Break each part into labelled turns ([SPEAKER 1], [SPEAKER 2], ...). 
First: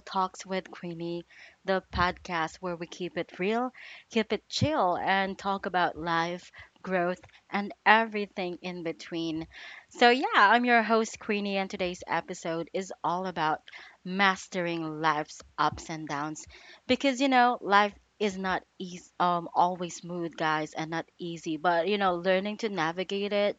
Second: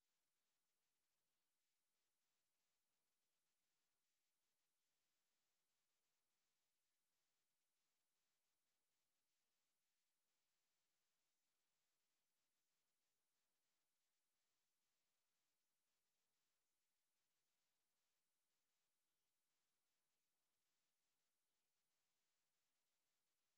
[SPEAKER 1] Talks with Queenie, the podcast where we keep it real, keep it chill, and talk about life, growth, and everything in between. So, yeah, I'm your host, Queenie, and today's episode is all about mastering life's ups and downs because you know, life is not easy, always smooth, guys, and not easy, but you know, learning to navigate it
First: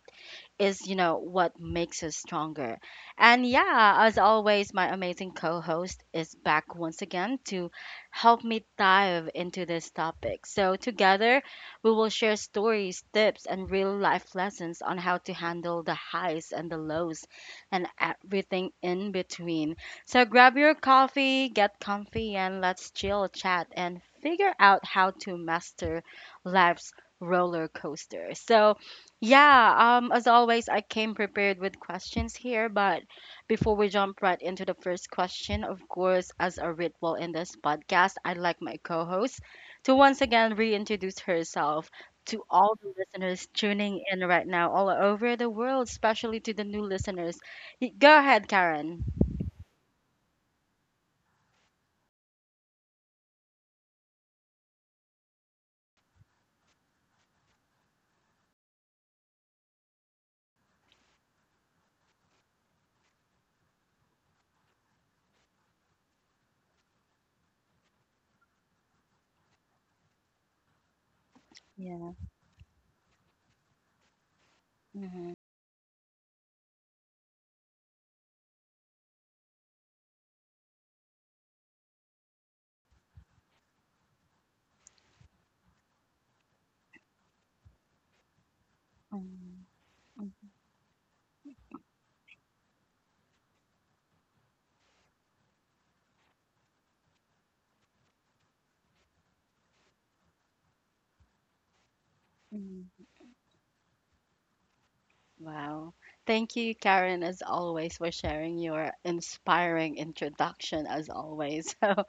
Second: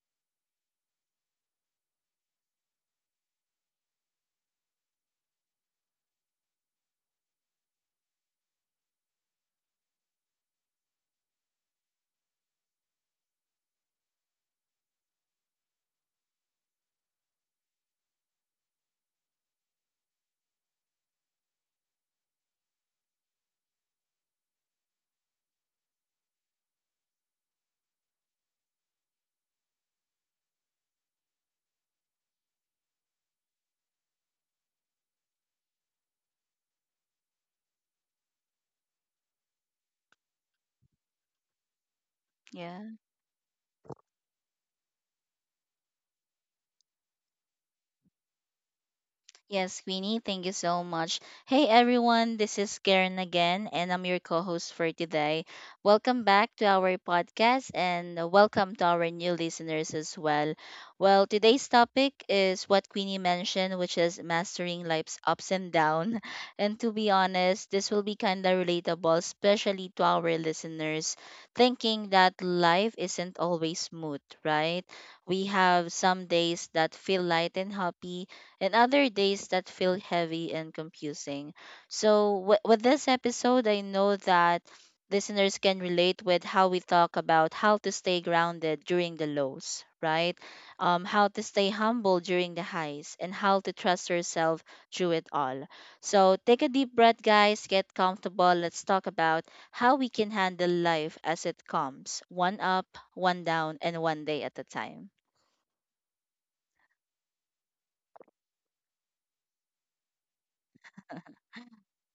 [SPEAKER 1] is, you know, what makes us stronger. And yeah, as always, my amazing co host is back once again to help me dive into this topic. So, together, we will share stories, tips, and real life lessons on how to handle the highs and the lows and everything in between. So, grab your coffee, get comfy, and let's chill, chat, and figure out how to master life's roller coaster. So, yeah, as always, I came prepared with questions here, but before we jump right into the first question, of course, as a ritual in this podcast, I'd like my co-host to once again reintroduce herself to all the
[SPEAKER 2] Yeah.
[SPEAKER 1] listeners tuning in right now all over the world, especially to the new listeners. Go ahead, Karen.
[SPEAKER 2] Yes, Queenie, thank you so much. Hey everyone, this is Karen again, and I'm your co host for today. Welcome back to our podcast, and welcome to our new listeners as well. Well, today's topic is what Queenie mentioned, which is mastering life's ups and downs. And to be honest, this will be kind of relatable, especially to our listeners, thinking
[SPEAKER 1] Yeah.
[SPEAKER 2] that life isn't always smooth, right?
[SPEAKER 1] Hmm.
[SPEAKER 2] We have some days that feel light and happy, and other days that feel heavy and confusing. So, with this episode, I know that listeners can relate with how we talk about how to stay grounded during the
[SPEAKER 1] Mm.
[SPEAKER 2] lows, right? How to stay humble during the highs, and how to trust yourself through it all. So, take a deep breath, guys, get comfortable. Let's talk about how we can handle life as it comes, one up,
[SPEAKER 1] Mm.
[SPEAKER 2] one down, and one day at a time.
[SPEAKER 1] Wow. Thank you, Karen, as always, for sharing your inspiring introduction, as always. So,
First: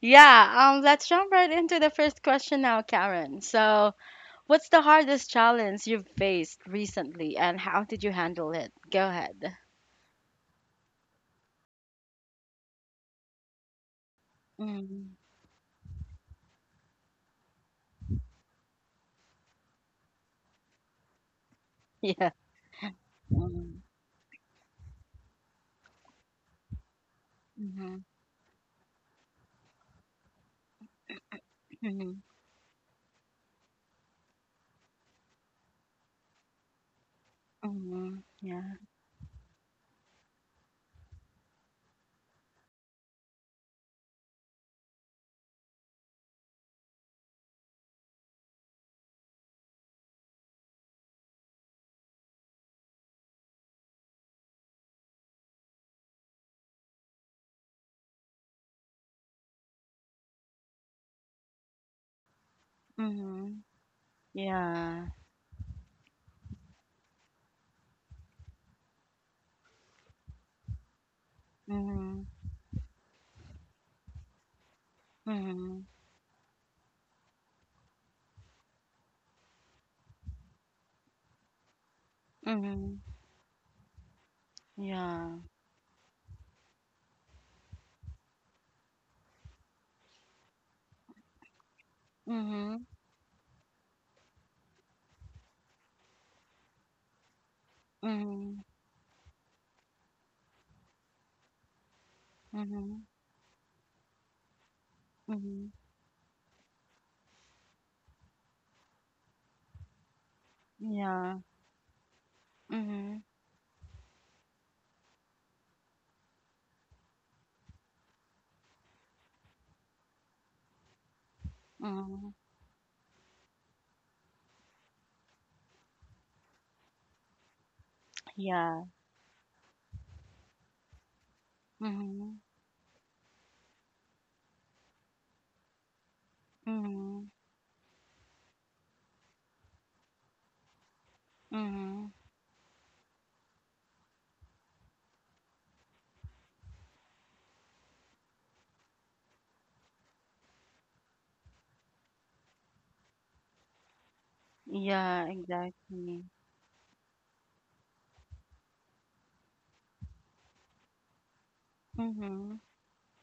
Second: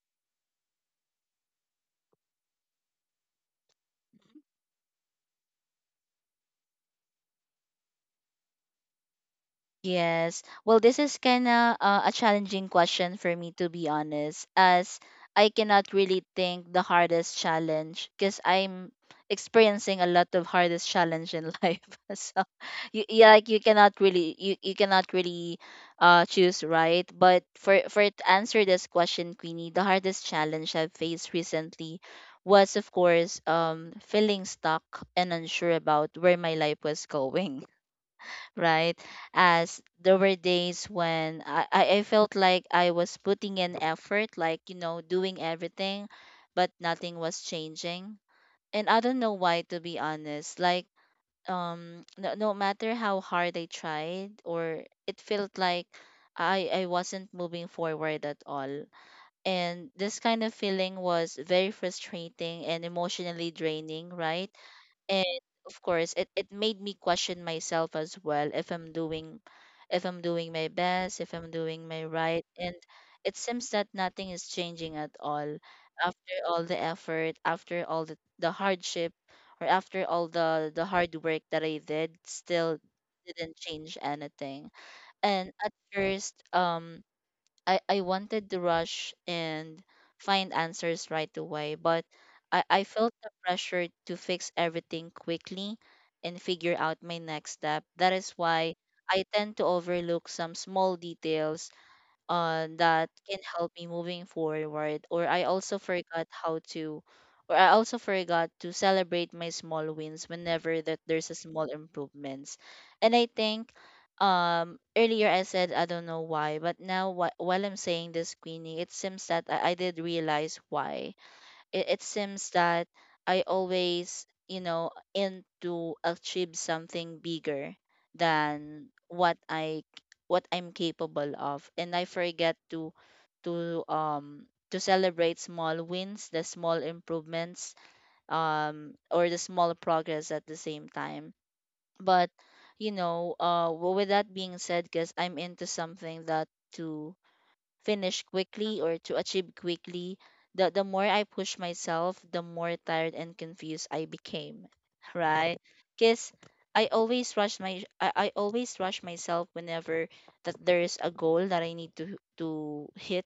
[SPEAKER 1] yeah, let's jump right into the first question now, Karen. So, what's the hardest challenge you've faced recently, and how did you handle it? Go ahead.
[SPEAKER 2] Yes. Well, this is kind of a challenging question for me, to be honest, as
[SPEAKER 1] Mm.
[SPEAKER 2] I cannot really think the hardest challenge because I'm experiencing a lot of hardest challenge in life.
[SPEAKER 1] Yeah.
[SPEAKER 2] So, you like you
[SPEAKER 1] Mm.
[SPEAKER 2] cannot really you cannot really choose, right? But
[SPEAKER 1] Mm-hmm.
[SPEAKER 2] for to answer this question, Queenie, the hardest challenge I've faced recently
[SPEAKER 1] Mm-hmm.
[SPEAKER 2] was, of course, feeling stuck and unsure about where my life was going,
[SPEAKER 1] Mm-hmm, yeah.
[SPEAKER 2] right? As there were days when I felt like I was putting in effort, like, you know, doing everything, but nothing was changing. And I don't know why, to be honest. Like, no matter how hard I tried, or it felt like I wasn't moving forward at all. And this kind of feeling was very frustrating and emotionally
[SPEAKER 1] Mm-hmm,
[SPEAKER 2] draining, right?
[SPEAKER 1] yeah.
[SPEAKER 2] And of course, it made me question myself as well, if I'm doing, if I'm doing my best, if I'm doing my
[SPEAKER 1] Mm-hmm.
[SPEAKER 2] right, and it seems that nothing is changing at all
[SPEAKER 1] Mm-hmm.
[SPEAKER 2] after all the effort, after all the hardship, or after all the hard work that I did, still
[SPEAKER 1] Mm-hmm,
[SPEAKER 2] didn't change anything.
[SPEAKER 1] yeah.
[SPEAKER 2] And at first, I wanted to rush and find answers right away, but
[SPEAKER 1] Mm-hmm.
[SPEAKER 2] I,
[SPEAKER 1] Mm-hmm.
[SPEAKER 2] I felt the pressure to fix everything quickly and figure out my next step. That is why I tend to overlook some small details
[SPEAKER 1] Mm-hmm,
[SPEAKER 2] that can help me moving forward, or I
[SPEAKER 1] mm-hmm,
[SPEAKER 2] also forgot how to, or I also forgot to celebrate my small wins whenever that there's a
[SPEAKER 1] yeah.
[SPEAKER 2] small improvements. And
[SPEAKER 1] Mm-hmm,
[SPEAKER 2] I think, earlier I said I don't know why, but now while I'm saying this, Queenie, it seems that I did realize why. It
[SPEAKER 1] mm-hmm,
[SPEAKER 2] seems that I always, you know, aim to achieve something bigger
[SPEAKER 1] yeah.
[SPEAKER 2] than what I, what I'm capable of, and I
[SPEAKER 1] Mm-hmm,
[SPEAKER 2] forget to, to um to celebrate small wins, the small
[SPEAKER 1] mm-hmm.
[SPEAKER 2] improvements, or the small progress at the same time.
[SPEAKER 1] Mm-hmm,
[SPEAKER 2] But you know, with that being said, because I'm into something that to finish quickly or to achieve quickly, the more I push myself, the more tired and confused I became,
[SPEAKER 1] yeah.
[SPEAKER 2] right?
[SPEAKER 1] Exactly.
[SPEAKER 2] Because I always rush myself whenever that there is a goal that I need to
[SPEAKER 1] Mhm.
[SPEAKER 2] hit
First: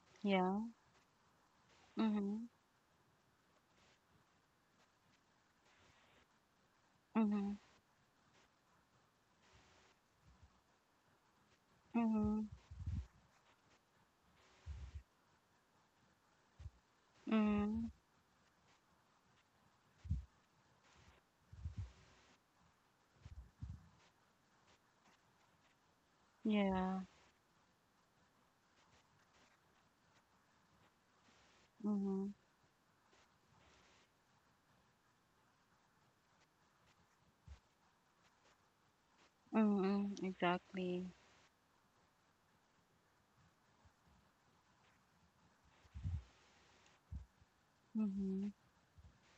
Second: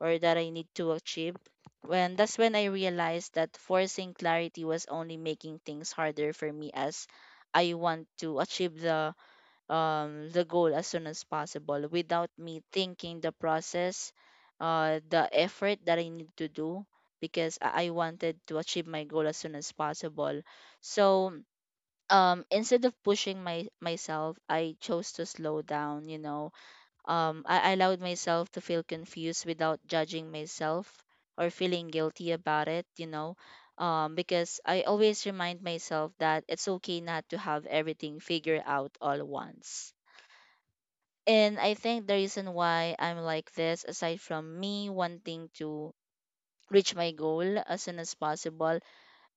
[SPEAKER 2] or that I
[SPEAKER 1] Yeah.
[SPEAKER 2] need to achieve. When that's
[SPEAKER 1] Mhm.
[SPEAKER 2] when I realized that forcing clarity was only making things harder for me, as
[SPEAKER 1] Mhm.
[SPEAKER 2] I want to achieve the goal as soon as possible, without
[SPEAKER 1] Mhm.
[SPEAKER 2] me thinking the process, the effort that I need to do, because I
[SPEAKER 1] Mhm.
[SPEAKER 2] wanted to achieve my goal as soon as possible. So, instead of pushing my myself, I chose to slow down. You know,
[SPEAKER 1] Yeah.
[SPEAKER 2] I allowed myself to feel confused without judging myself or feeling guilty
[SPEAKER 1] Mhm.
[SPEAKER 2] about it. You know. Because I always remind myself that it's okay not to have everything figured out all at once.
[SPEAKER 1] Mhm. Exactly.
[SPEAKER 2] And I think the reason why I'm like this, aside from me wanting to reach my goal as soon as
[SPEAKER 1] Mhm.
[SPEAKER 2] possible,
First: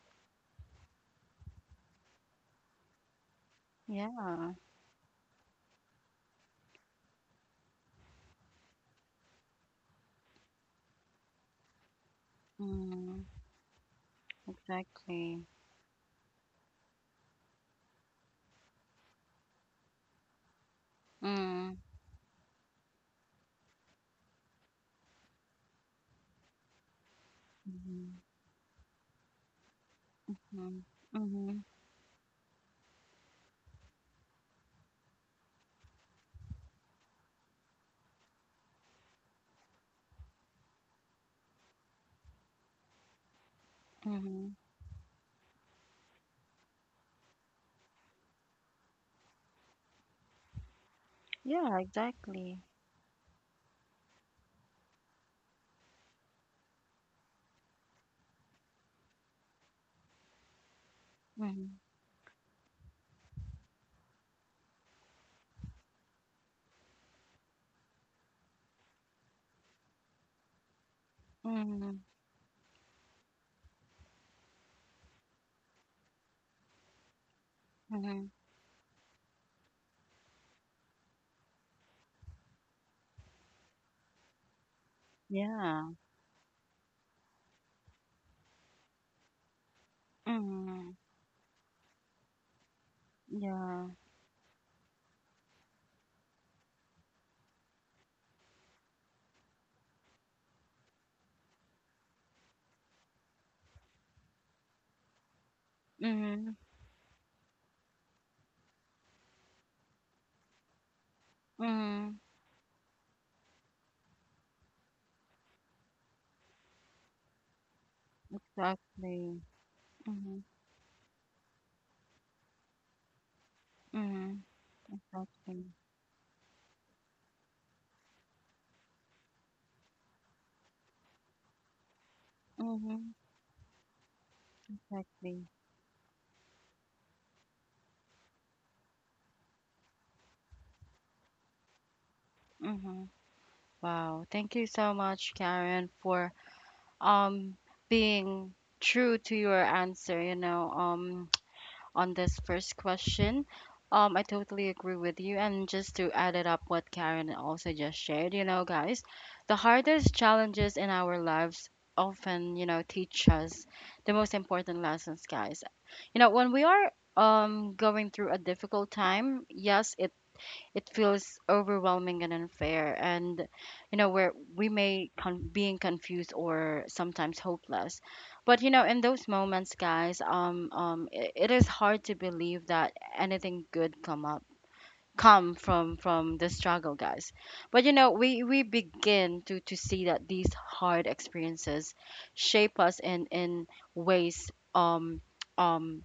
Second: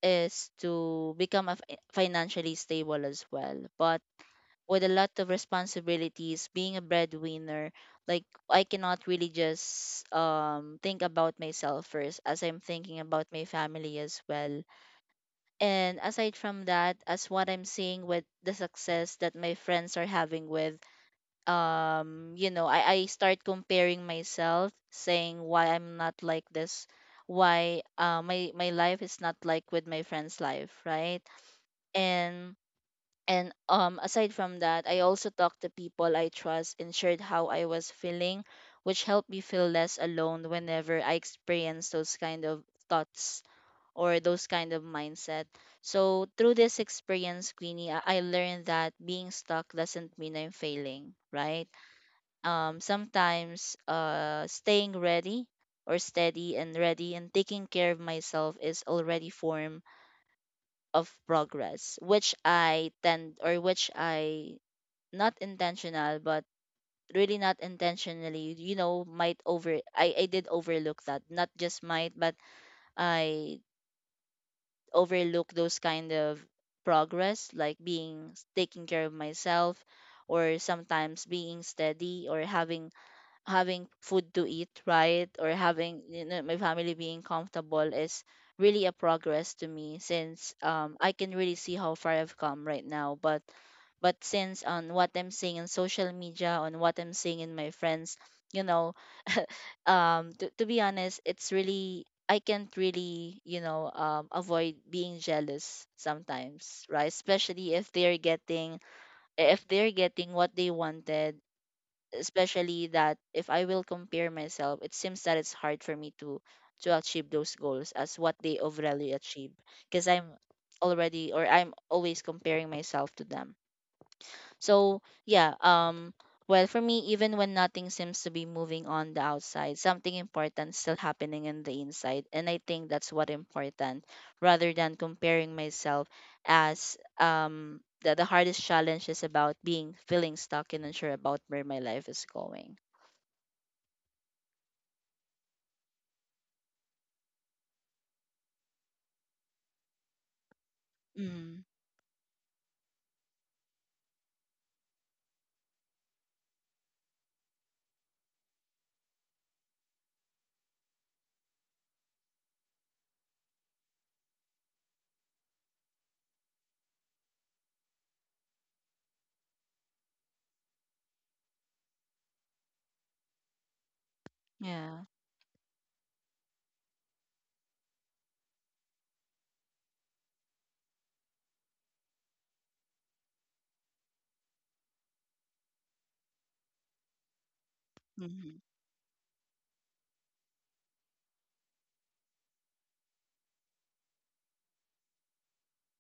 [SPEAKER 2] is to become a financially stable as well. But
[SPEAKER 1] Yeah.
[SPEAKER 2] with a lot of responsibilities, being a breadwinner, like I cannot really just think about myself first, as I'm thinking
[SPEAKER 1] Mhm.
[SPEAKER 2] about my family as well.
[SPEAKER 1] Exactly.
[SPEAKER 2] And aside from that, as what I'm seeing with the success that my friends are having with,
[SPEAKER 1] Mm.
[SPEAKER 2] you know, I start comparing myself, saying why I'm not like this, why
[SPEAKER 1] Mhm.
[SPEAKER 2] my life is not like with my friend's life,
[SPEAKER 1] Mhm.
[SPEAKER 2] right?
[SPEAKER 1] Mhm.
[SPEAKER 2] and and aside from that, I also talk to people I trust and shared how I was feeling, which helped me feel less alone whenever I experience those kind of thoughts or those
[SPEAKER 1] Mhm.
[SPEAKER 2] kind of mindset. So, through this experience, Queenie, I learned that being stuck doesn't mean I'm failing, right?
[SPEAKER 1] Yeah. Exactly.
[SPEAKER 2] Um, sometimes staying ready, or steady and ready, and taking care of myself is already form of
[SPEAKER 1] Mhm.
[SPEAKER 2] progress, which I tend, or which I, not intentional, but really not intentionally, you know, might over I did overlook that, not just
[SPEAKER 1] Mhm.
[SPEAKER 2] might, but I overlook those kind of progress, like
[SPEAKER 1] Mhm.
[SPEAKER 2] being taking care of myself, or sometimes being steady, or having, having food to eat, right? Or
[SPEAKER 1] Yeah.
[SPEAKER 2] having, you know, my family being comfortable is really a progress to me, since
[SPEAKER 1] Mhm.
[SPEAKER 2] I can really see how far I've come right now. But
[SPEAKER 1] Yeah.
[SPEAKER 2] but since on what I'm seeing in social media, on what I'm seeing in my friends, you know, to be honest, it's really, I can't really, you know, avoid being jealous
[SPEAKER 1] Mhm.
[SPEAKER 2] sometimes, right? Especially if they're getting, if they're getting what they wanted,
[SPEAKER 1] Mhm.
[SPEAKER 2] especially that if I will compare myself, it seems that it's hard for me to achieve those goals as what they overly
[SPEAKER 1] Exactly.
[SPEAKER 2] achieve, because I'm
[SPEAKER 1] Mhm.
[SPEAKER 2] already, or I'm always comparing myself to them.
[SPEAKER 1] Mhm.
[SPEAKER 2] So, yeah,
[SPEAKER 1] Exactly.
[SPEAKER 2] well, for me, even when nothing seems to be moving on the outside, something important still happening in the inside. And I think
[SPEAKER 1] Mhm.
[SPEAKER 2] that's what important, rather than
[SPEAKER 1] Exactly.
[SPEAKER 2] comparing myself, as the hardest challenge is about being feeling stuck and unsure about where my life is going.
[SPEAKER 1] Mhm. Wow, thank you so much, Karen, for um being true to your answer, you know,
[SPEAKER 2] Mm,
[SPEAKER 1] on this first question. I totally agree with you. And just to add it up what Karen also just shared, you know, guys, the hardest challenges in our lives often, you know, teach us the most important lessons, guys. You know, when we are going through a difficult time, yes, it feels overwhelming and unfair and you know where we
[SPEAKER 2] yeah.
[SPEAKER 1] may being confused or sometimes hopeless, but you know in those moments, guys, it, it is hard to believe that anything good come up come from the struggle, guys, but you know we
[SPEAKER 2] Mhm.
[SPEAKER 1] begin to see that these hard experiences shape us in ways, um um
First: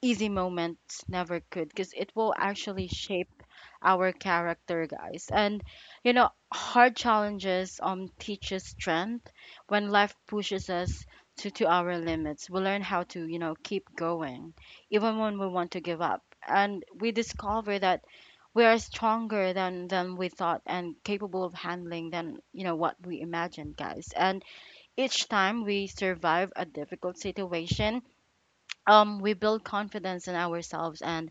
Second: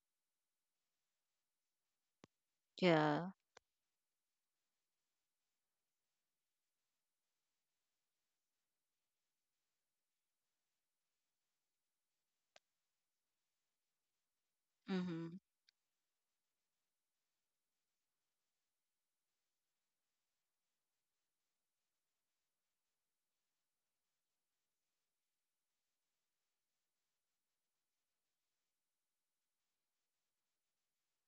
[SPEAKER 1] easy moments never could, because it will actually
[SPEAKER 2] Yeah.
[SPEAKER 1] shape our character, guys. And you know, hard challenges teach us strength. When life pushes us to our limits, we learn how to, you know, keep going, even when
[SPEAKER 2] Mhm.
[SPEAKER 1] we want to give up. And we discover that we are stronger than we thought and capable of handling than, you know, what we imagined, guys. And each time we survive a difficult situation, we build confidence in ourselves and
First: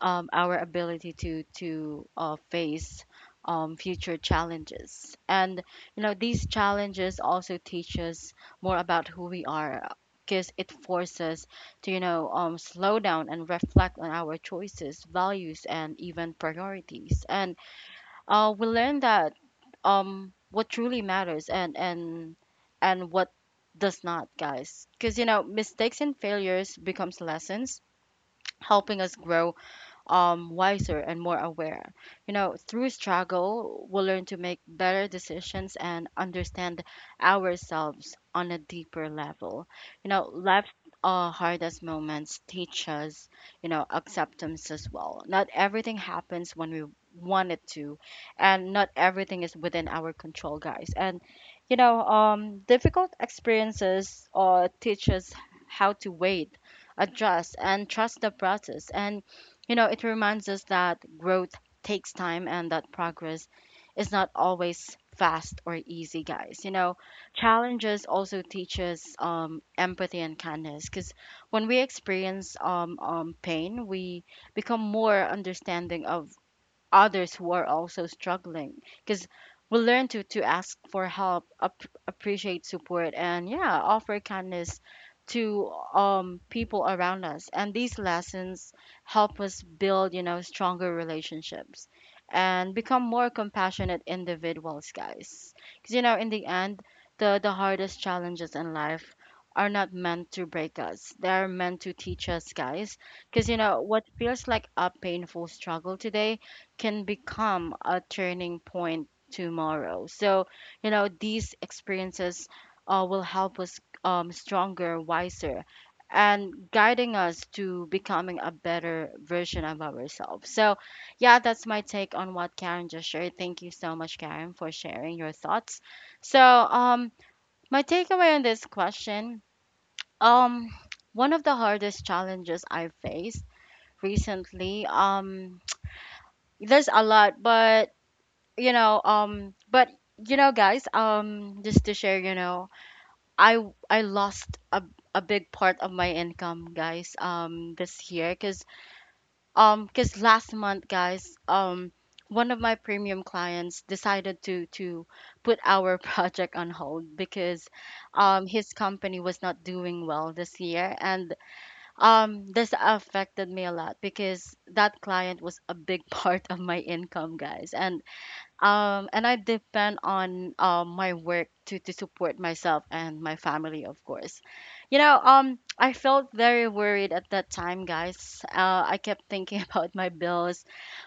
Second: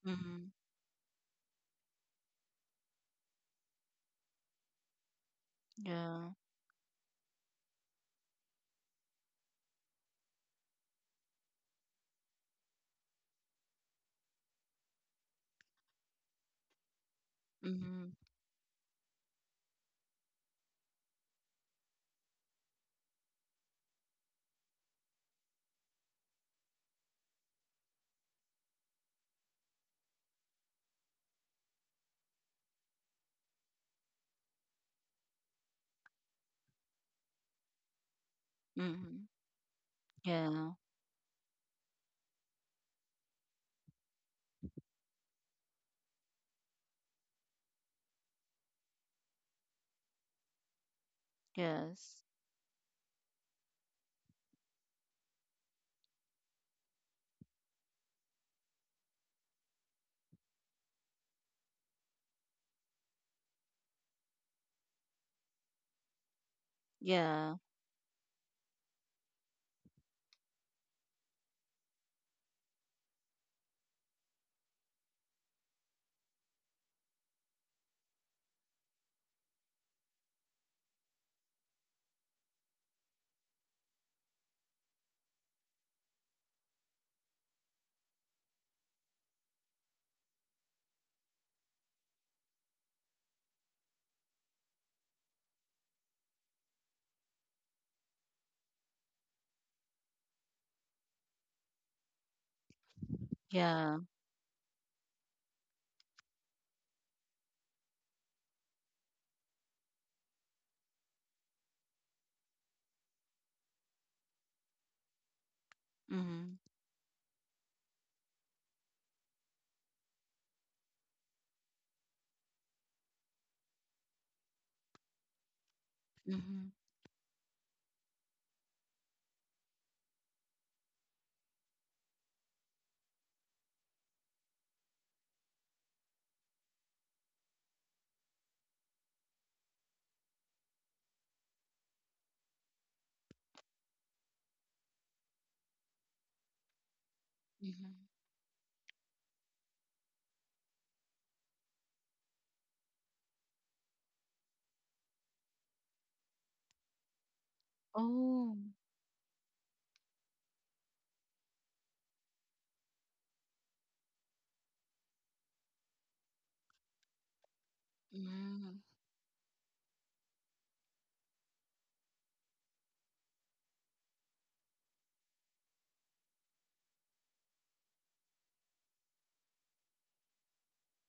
[SPEAKER 2] Mhm.
[SPEAKER 1] our ability to face future challenges. And you know,
[SPEAKER 2] Yeah.
[SPEAKER 1] these challenges also teach us more about who we are, because it forces us to you know slow down and reflect on our choices, values, and even priorities. And
[SPEAKER 2] Mhm.
[SPEAKER 1] we learn that what truly matters and what does not, guys, because you know mistakes and failures becomes lessons helping us grow wiser and more aware. You know, through struggle, we'll learn to make better decisions and understand ourselves on a deeper
[SPEAKER 2] Mhm.
[SPEAKER 1] level. You know, life's
[SPEAKER 2] Yeah.
[SPEAKER 1] hardest moments teach us, you know, acceptance as well. Not everything happens when we want it to, and not everything is within our control, guys. And you know,
[SPEAKER 2] Yes.
[SPEAKER 1] difficult experiences teach us how to wait, adjust, and trust the process. And you know, it reminds us that growth takes time and that progress is not always fast or easy, guys. You know,
[SPEAKER 2] Yeah.
[SPEAKER 1] challenges also teach us empathy and kindness because when we experience pain, we become more understanding of others who are also struggling, because we learn to ask for help, appreciate support, and yeah offer kindness to people around us, and these lessons help us build you know stronger relationships and become more compassionate individuals, guys, because you know in the end, the hardest challenges in life are not meant to break us, they are meant to teach us, guys, because you know
[SPEAKER 2] Yeah.
[SPEAKER 1] what feels like a painful struggle today can become a turning point tomorrow. So, you know, these experiences will help us stronger, wiser, and
[SPEAKER 2] Mhm.
[SPEAKER 1] guiding us to becoming a better version of ourselves. So, yeah, that's my take on what Karen just shared. Thank you so much, Karen, for sharing your thoughts. So,
[SPEAKER 2] Mhm.
[SPEAKER 1] my takeaway on this question, um, one of the hardest challenges I faced recently, there's a lot, but you know guys just to share you know I lost a big part of my income, guys,
[SPEAKER 2] Mhm.
[SPEAKER 1] this year, because last month, guys, one of my premium clients decided to put our project on hold because
[SPEAKER 2] Oh.
[SPEAKER 1] his company was not doing well this year, and this affected me a lot because that client was a big part of my income, guys,
[SPEAKER 2] Mhm.
[SPEAKER 1] and I depend on my work to support myself and my family, of course. You know, I felt very worried at that time, guys. I kept thinking about my bills,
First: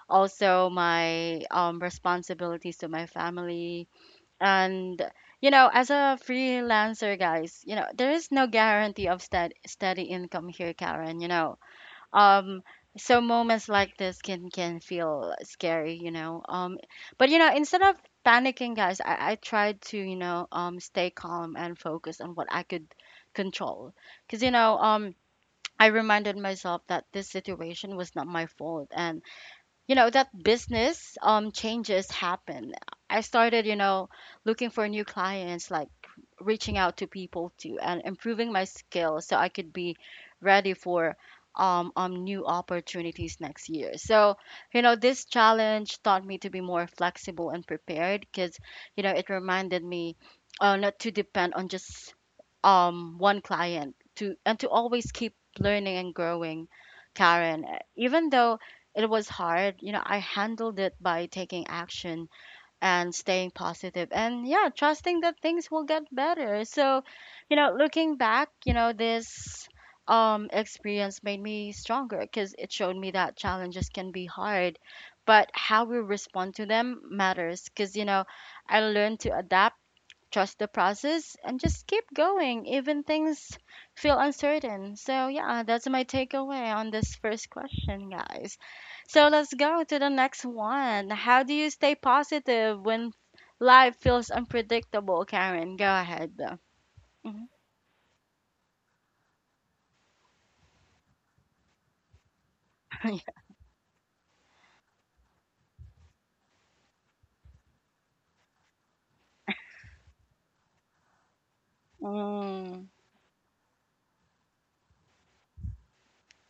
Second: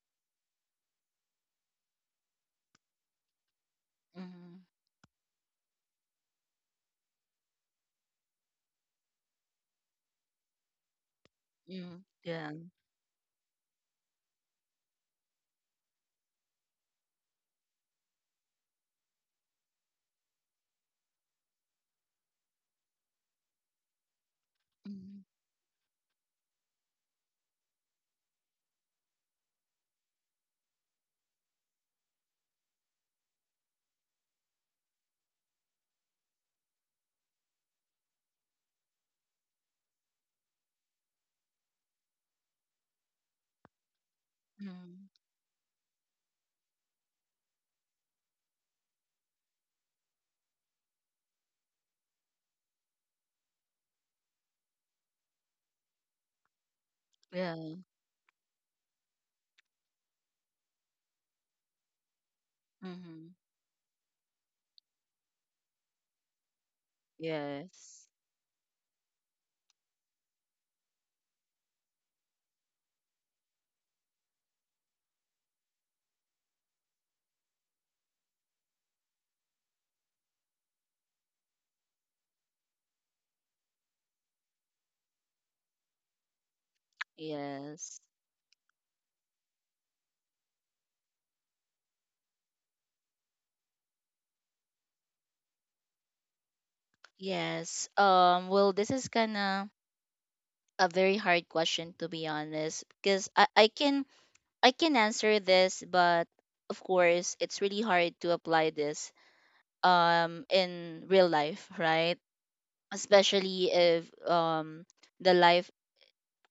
[SPEAKER 1] also my responsibilities to my family.
[SPEAKER 2] Mhm.
[SPEAKER 1] And, you know, as a freelancer, guys, you know, there is no guarantee of steady income here, Karen. You know,
[SPEAKER 2] Mhm. Yeah.
[SPEAKER 1] um so moments like this can feel scary, you know, but you know instead of panicking, guys, I tried to you know stay calm and focus on what I could control, because you know
[SPEAKER 2] Mhm.
[SPEAKER 1] I reminded myself that this situation was not my fault, and you know that business changes happen. I started you know looking for new clients, like reaching out to people too and improving my skills so I could be ready for new opportunities next year. So you know
[SPEAKER 2] Mhm.
[SPEAKER 1] this challenge taught me to be more flexible and prepared, because you know it reminded me not to depend on just one client to, and to always keep learning and growing, Karen,
[SPEAKER 2] Yeah.
[SPEAKER 1] even though it was hard. You know, I handled it by taking action and
[SPEAKER 2] Mhm.
[SPEAKER 1] staying positive and yeah, trusting that things will get better. So, you know,
[SPEAKER 2] Yes.
[SPEAKER 1] looking back, you know, this experience made me stronger because it showed me that challenges can be hard, but how we respond to them matters because you know, I learned to adapt, trust the process, and just keep going even things feel uncertain. So yeah, that's my takeaway on this first
[SPEAKER 2] Yes.
[SPEAKER 1] question, guys. So let's go to the next one. How do you stay positive when life feels unpredictable? Karen, go ahead. Mm-hmm.
[SPEAKER 2] Yes. Well, this is kind of a very hard question, to be honest, because I can answer this, but of course, it's really hard to apply this in real life, right?
[SPEAKER 1] Mm.
[SPEAKER 2] Especially if the life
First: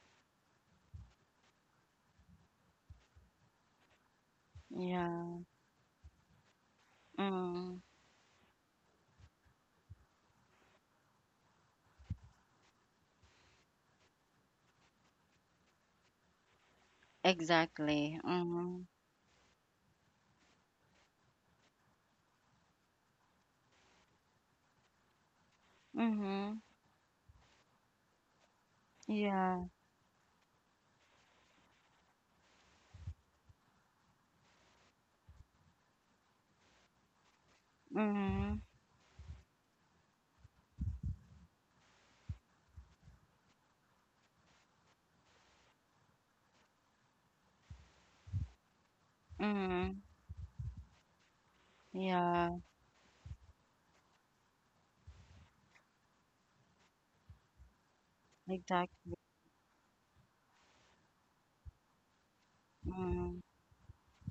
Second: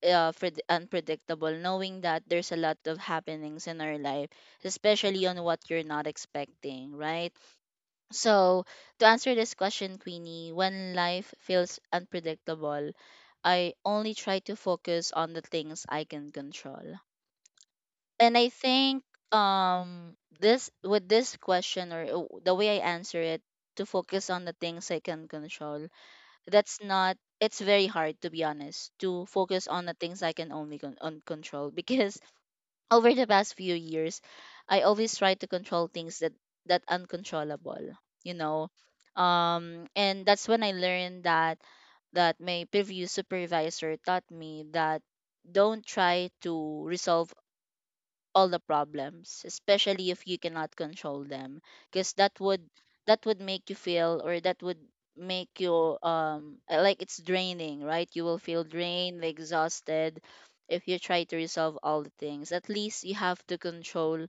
[SPEAKER 2] for unpredictable, knowing that there's a lot of happenings in our life, especially on
[SPEAKER 1] Yeah.
[SPEAKER 2] what you're not expecting, right?
[SPEAKER 1] Mm.
[SPEAKER 2] So, to answer this question, Queenie, when life feels unpredictable, I only try to focus on the things I can control.
[SPEAKER 1] Exactly.
[SPEAKER 2] And I
[SPEAKER 1] Mm-hmm.
[SPEAKER 2] think um this, with this question, or the way I answer it, to focus on the things I can control,
[SPEAKER 1] Mm-hmm.
[SPEAKER 2] that's not, it's very hard, to be honest, to
[SPEAKER 1] Yeah.
[SPEAKER 2] focus on the things I can only on control, because over the past few years, I always try to control things that, that uncontrollable, you
[SPEAKER 1] Mm-hmm.
[SPEAKER 2] know. Um, and that's when I learned that, that my previous supervisor taught me that, don't try to resolve all the problems,
[SPEAKER 1] Mm-hmm.
[SPEAKER 2] especially if you cannot control them, because that
[SPEAKER 1] Yeah.
[SPEAKER 2] would, that would make you feel, or that would make you like, it's draining, right? You will feel
[SPEAKER 1] Exactly.
[SPEAKER 2] drained, exhausted, if you try to resolve all the things. At least you
[SPEAKER 1] Mm.
[SPEAKER 2] have to control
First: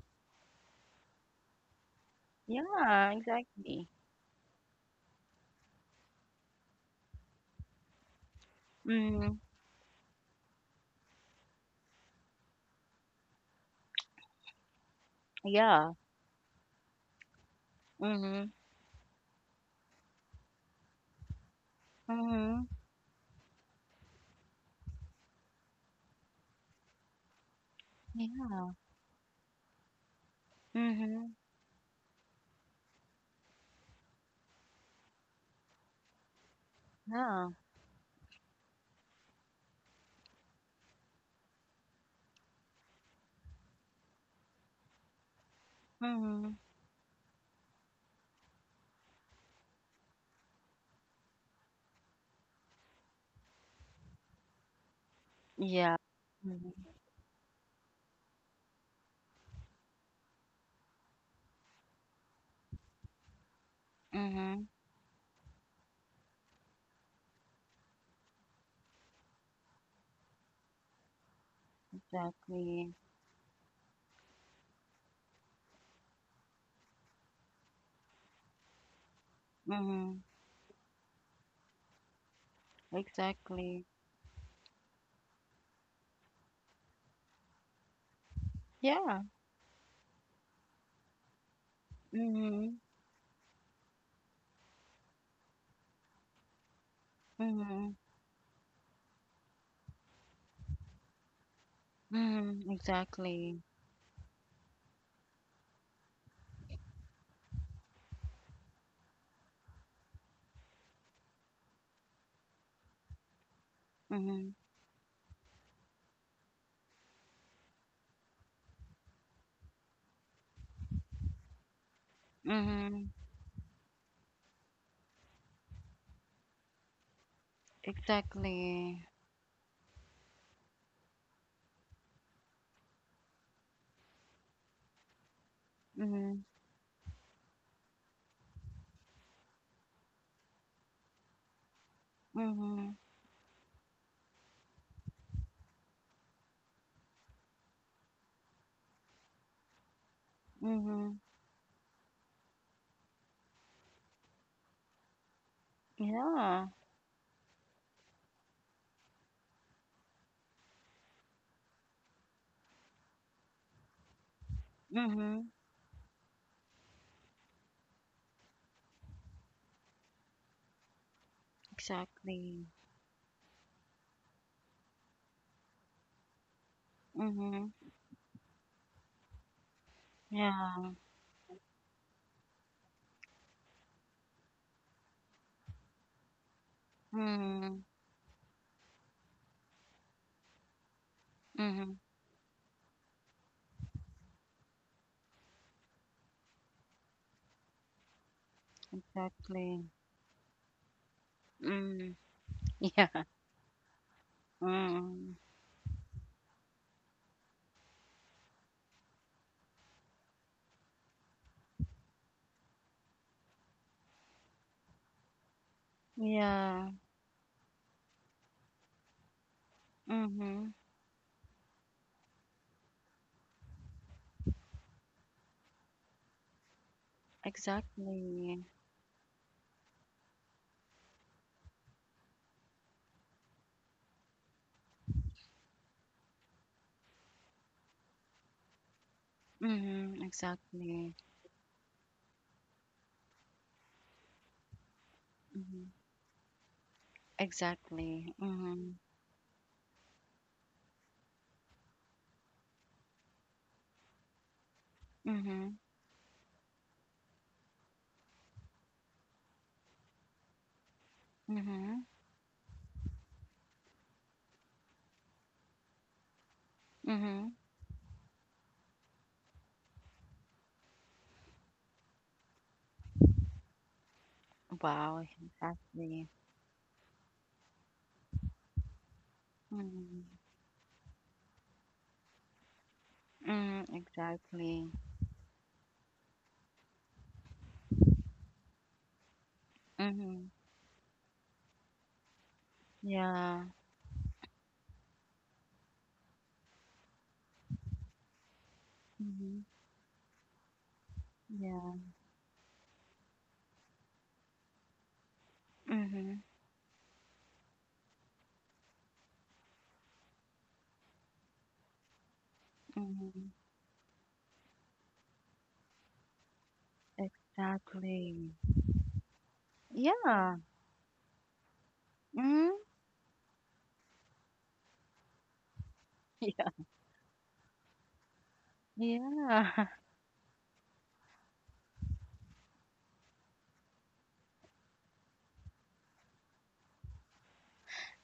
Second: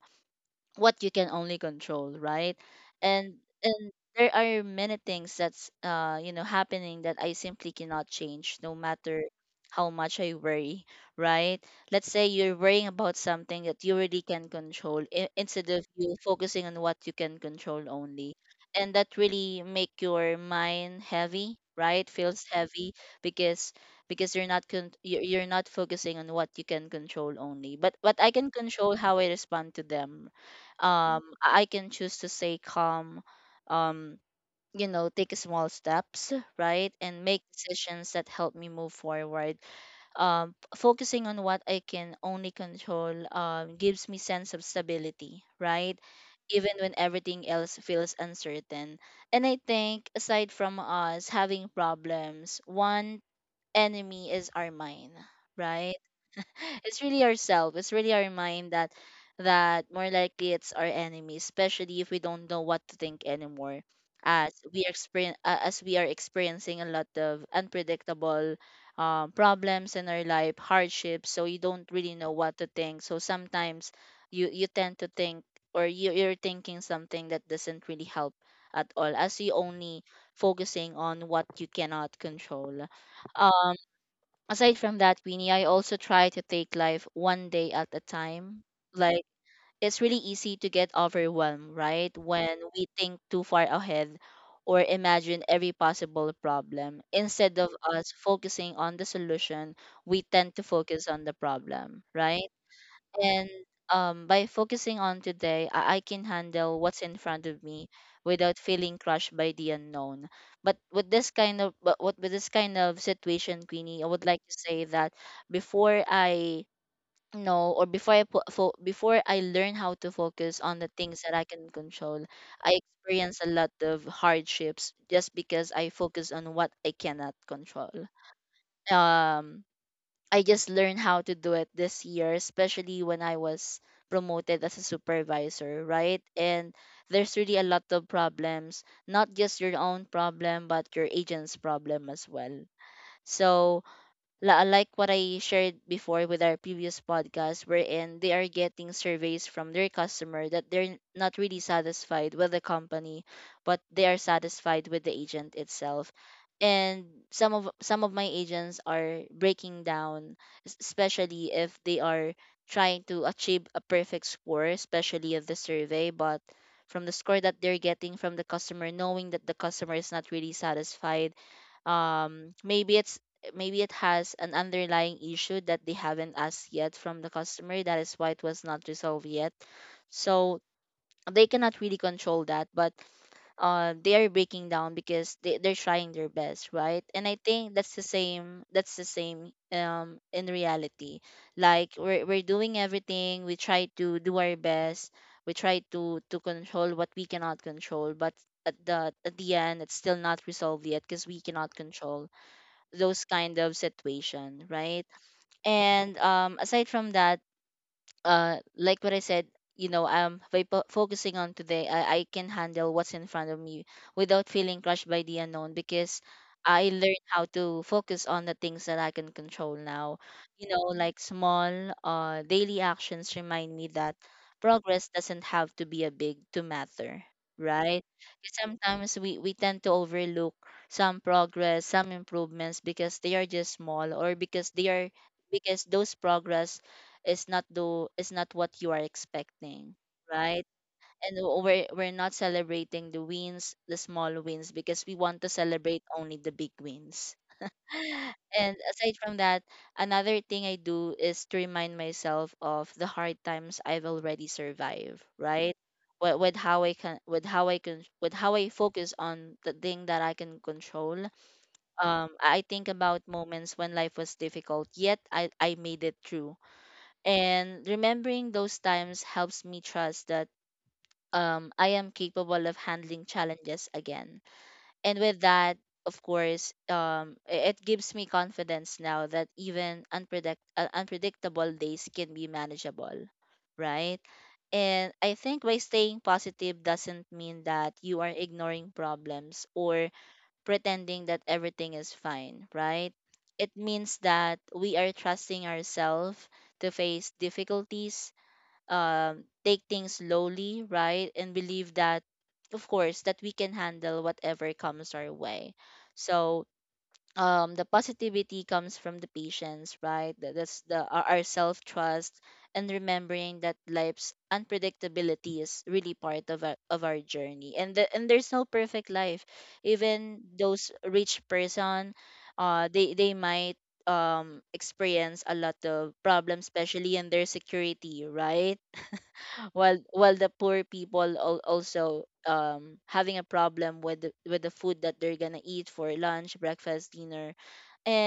[SPEAKER 2] what you can only control, right?
[SPEAKER 1] Yeah.
[SPEAKER 2] and
[SPEAKER 1] Exactly.
[SPEAKER 2] and there are many things that's you know, happening, that I simply cannot change, no matter
[SPEAKER 1] Mm.
[SPEAKER 2] how much I worry, right? Let's say you're worrying about something that you really can control, instead of
[SPEAKER 1] Yeah.
[SPEAKER 2] you focusing on what you can control only,
[SPEAKER 1] Mhm.
[SPEAKER 2] and that really make your mind heavy, right? Feels
[SPEAKER 1] Mhm.
[SPEAKER 2] heavy, because because you're not you're not focusing on what you can control only, but what I can
[SPEAKER 1] Yeah.
[SPEAKER 2] control, how I respond to them. Um,
[SPEAKER 1] Mhm.
[SPEAKER 2] I can choose to stay calm, um you know, take small steps, right, and make
[SPEAKER 1] Yeah.
[SPEAKER 2] decisions that help me move forward. Um, focusing on what I can only control gives me sense of stability, right,
[SPEAKER 1] Mhm.
[SPEAKER 2] even when everything else feels uncertain. And I think aside from us having problems, one enemy is our mind,
[SPEAKER 1] Yeah.
[SPEAKER 2] right?
[SPEAKER 1] Mhm.
[SPEAKER 2] It's really ourselves. It's really our mind that, that more likely it's our enemy, especially if we don't know what to think anymore. As
[SPEAKER 1] Mhm.
[SPEAKER 2] we experience, as we are experiencing a lot of unpredictable problems in our life, hardships, so you don't really know what to
[SPEAKER 1] Exactly.
[SPEAKER 2] think. So sometimes you tend to think, or you're thinking something that doesn't really help at all, as you only
[SPEAKER 1] Mhm.
[SPEAKER 2] focusing on what you cannot control.
[SPEAKER 1] Exactly.
[SPEAKER 2] Aside from that, Winnie, I also try to take life one day at a time.
[SPEAKER 1] Yeah.
[SPEAKER 2] Like it's really easy to get overwhelmed, right? When
[SPEAKER 1] Mhm.
[SPEAKER 2] we think too far ahead or imagine every possible problem. Instead of
[SPEAKER 1] Mhm.
[SPEAKER 2] us focusing on the solution, we tend to focus on the problem, right?
[SPEAKER 1] Mhm.
[SPEAKER 2] And
[SPEAKER 1] Exactly.
[SPEAKER 2] by focusing on today, I can handle what's in front of me without feeling crushed by the unknown. But with this kind of situation, Queenie, I would like to
[SPEAKER 1] Mhm.
[SPEAKER 2] say that before I know or before I learn how to focus on the things that I can control, I
[SPEAKER 1] Mhm.
[SPEAKER 2] experience a lot of hardships just because I focus on what I cannot control.
[SPEAKER 1] Exactly.
[SPEAKER 2] Um, I just learned how to do it this year, especially when I was promoted as a supervisor, right?
[SPEAKER 1] Mhm.
[SPEAKER 2] And there's really a lot of problems, not just your own problem, but your agent's problem as well.
[SPEAKER 1] Mhm.
[SPEAKER 2] So like what I shared before with our previous podcast, wherein they are getting surveys from their customer that they're n-
[SPEAKER 1] Mhm.
[SPEAKER 2] not really satisfied with the company, but they are satisfied with the agent itself.
[SPEAKER 1] Yeah.
[SPEAKER 2] And some of my agents are breaking down, especially if they are trying to achieve a perfect score, especially of the
[SPEAKER 1] Mhm.
[SPEAKER 2] survey, but from the score that they're getting from the customer, knowing that the customer is not really satisfied, um
[SPEAKER 1] Exactly.
[SPEAKER 2] maybe it's maybe it has an underlying issue that they haven't asked yet from the
[SPEAKER 1] Mhm.
[SPEAKER 2] customer. That is why it was not resolved yet. So
[SPEAKER 1] Yeah.
[SPEAKER 2] they cannot really control that, but they are breaking down because they're trying their best, right? And I think
[SPEAKER 1] Mhm.
[SPEAKER 2] that's the same. That's the same in reality. Like
[SPEAKER 1] Mhm.
[SPEAKER 2] we're doing everything. We try to do our best. We try to control what we cannot control, but at the end,
[SPEAKER 1] Exactly.
[SPEAKER 2] it's still not resolved yet because we cannot
[SPEAKER 1] Mm.
[SPEAKER 2] control those
[SPEAKER 1] Yeah.
[SPEAKER 2] kind of situation, right?
[SPEAKER 1] Mm.
[SPEAKER 2] And aside from that, like what I said, focusing on today, I can handle what's in front of me without feeling crushed by the unknown, because I
[SPEAKER 1] Yeah.
[SPEAKER 2] learned how to focus on the things that I can control now. You
[SPEAKER 1] Mhm.
[SPEAKER 2] know, like small daily actions remind me that progress doesn't have to be a big to matter, right? 'Cause
[SPEAKER 1] Exactly.
[SPEAKER 2] sometimes we tend to overlook some progress, some improvements because they are just small, or because they are, because those progress is not what you are expecting,
[SPEAKER 1] Mhm.
[SPEAKER 2] right?
[SPEAKER 1] Exactly.
[SPEAKER 2] And we're not celebrating the wins, the small wins, because we want to
[SPEAKER 1] Mhm.
[SPEAKER 2] celebrate only the big wins.
[SPEAKER 1] Exactly.
[SPEAKER 2] And
[SPEAKER 1] Mhm.
[SPEAKER 2] aside from that, another thing I do is to remind myself of the hard times I've already survived, right?
[SPEAKER 1] Mhm.
[SPEAKER 2] With how I can with how I can with how I focus on the thing that I can control.
[SPEAKER 1] Mhm.
[SPEAKER 2] I think about moments when life was difficult, yet I made it through.
[SPEAKER 1] Mhm.
[SPEAKER 2] And remembering those times helps me trust that, I am capable of handling challenges again. And
[SPEAKER 1] Wow.
[SPEAKER 2] with that, of
[SPEAKER 1] Exactly.
[SPEAKER 2] course, it gives me confidence now that even
[SPEAKER 1] Mhm.
[SPEAKER 2] unpredictable days can be manageable,
[SPEAKER 1] Mhm.
[SPEAKER 2] right?
[SPEAKER 1] Exactly.
[SPEAKER 2] And I think by staying positive doesn't mean that you are ignoring problems or
[SPEAKER 1] Mhm.
[SPEAKER 2] pretending that everything is fine, right?
[SPEAKER 1] Yeah.
[SPEAKER 2] It means that we are trusting ourselves to face difficulties,
[SPEAKER 1] Mhm.
[SPEAKER 2] take things slowly, right? And believe
[SPEAKER 1] Yeah.
[SPEAKER 2] that, of course, that we can handle whatever comes our way.
[SPEAKER 1] Mhm.
[SPEAKER 2] So the positivity comes from the patience, right? That's the our self trust and
[SPEAKER 1] Mhm.
[SPEAKER 2] remembering that life's unpredictability is really part of of our journey. And and there's
[SPEAKER 1] Exactly.
[SPEAKER 2] no perfect life. Even
[SPEAKER 1] Yeah.
[SPEAKER 2] those rich person,
[SPEAKER 1] Mhm.
[SPEAKER 2] they might experience a lot of problems,
[SPEAKER 1] Yeah.
[SPEAKER 2] especially in their security, right?
[SPEAKER 1] Yeah.
[SPEAKER 2] while while the poor people also having a problem with with the food that they're gonna eat for lunch, breakfast, dinner.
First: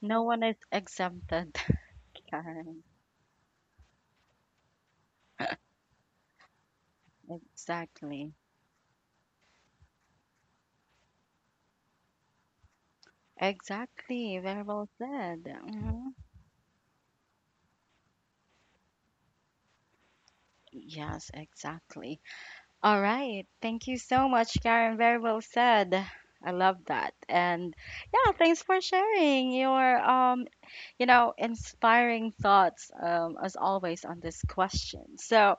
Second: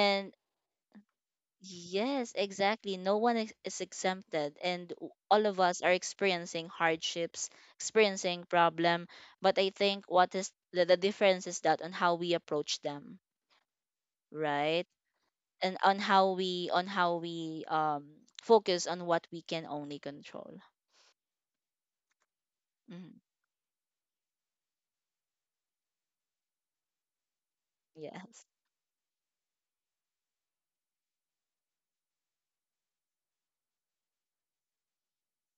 [SPEAKER 1] No one is exempted,
[SPEAKER 2] yes,
[SPEAKER 1] Karen.
[SPEAKER 2] exactly, no one is exempted, and all of us are experiencing hardships,
[SPEAKER 1] Exactly.
[SPEAKER 2] experiencing problem. But I think what is the difference is that on how we approach them,
[SPEAKER 1] Exactly. Very
[SPEAKER 2] right?
[SPEAKER 1] well said.
[SPEAKER 2] And on
[SPEAKER 1] Mhm.
[SPEAKER 2] how we focus on what we can only control.
[SPEAKER 1] Yes, exactly. All
[SPEAKER 2] Hmm.
[SPEAKER 1] right. Thank you so much, Karen. Very well said. I love that. And yeah,
[SPEAKER 2] Yes.
[SPEAKER 1] thanks for sharing your you know, inspiring thoughts as always on this question. So,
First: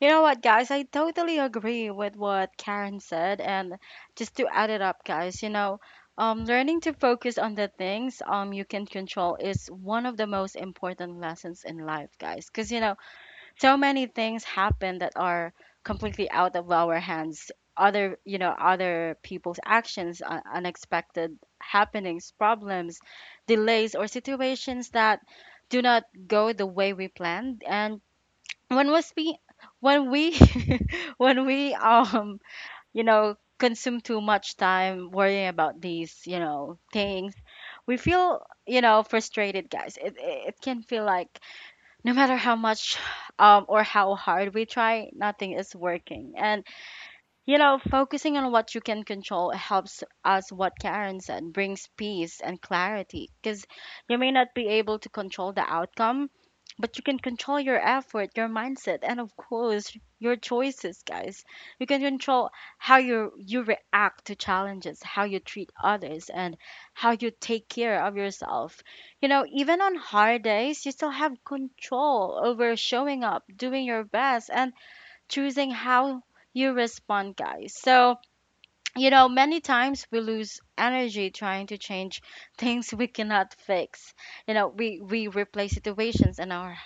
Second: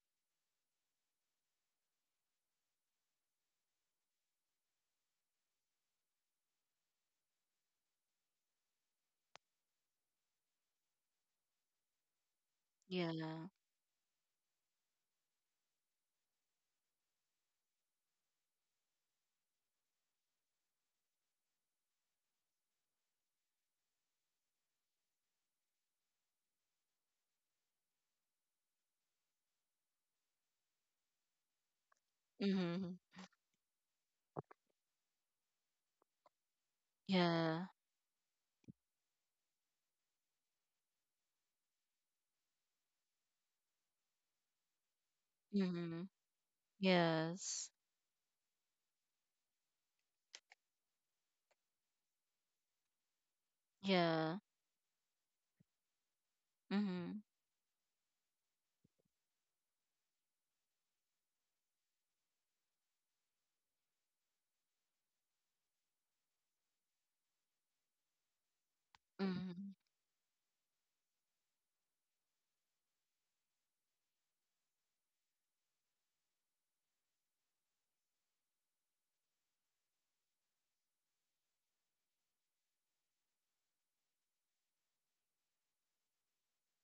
[SPEAKER 1] you know what, guys, I totally agree with what Karen said and just to add it up, guys, you know, learning to focus on the things you can control is one of the most important lessons in life, guys. Because you know,
[SPEAKER 2] Yeah.
[SPEAKER 1] so many things happen that are completely out of our hands, other you know other people's actions, unexpected happenings, problems, delays, or situations that do not go the way we planned, and when was we when we when we
[SPEAKER 2] Mhm.
[SPEAKER 1] you know consume too much time worrying about these you know things,
[SPEAKER 2] Yeah.
[SPEAKER 1] we feel you know frustrated, guys. It can feel like no matter how much or how hard we try, nothing is
[SPEAKER 2] Mhm.
[SPEAKER 1] working. And you
[SPEAKER 2] Yes.
[SPEAKER 1] know, focusing on what you can control helps us, what Karen said, brings peace and clarity because you may
[SPEAKER 2] Yeah.
[SPEAKER 1] not be able to control the outcome, but you can
[SPEAKER 2] Mhm.
[SPEAKER 1] control your effort, your mindset, and of course, your choices, guys. You can control how you react to challenges, how you treat others, and how you take care of yourself. You know,
[SPEAKER 2] Mhm.
[SPEAKER 1] even on hard days, you still have control over showing up, doing your best, and choosing how you respond, guys. So, many times we lose energy trying to change things we cannot fix. You know, we replay situations in our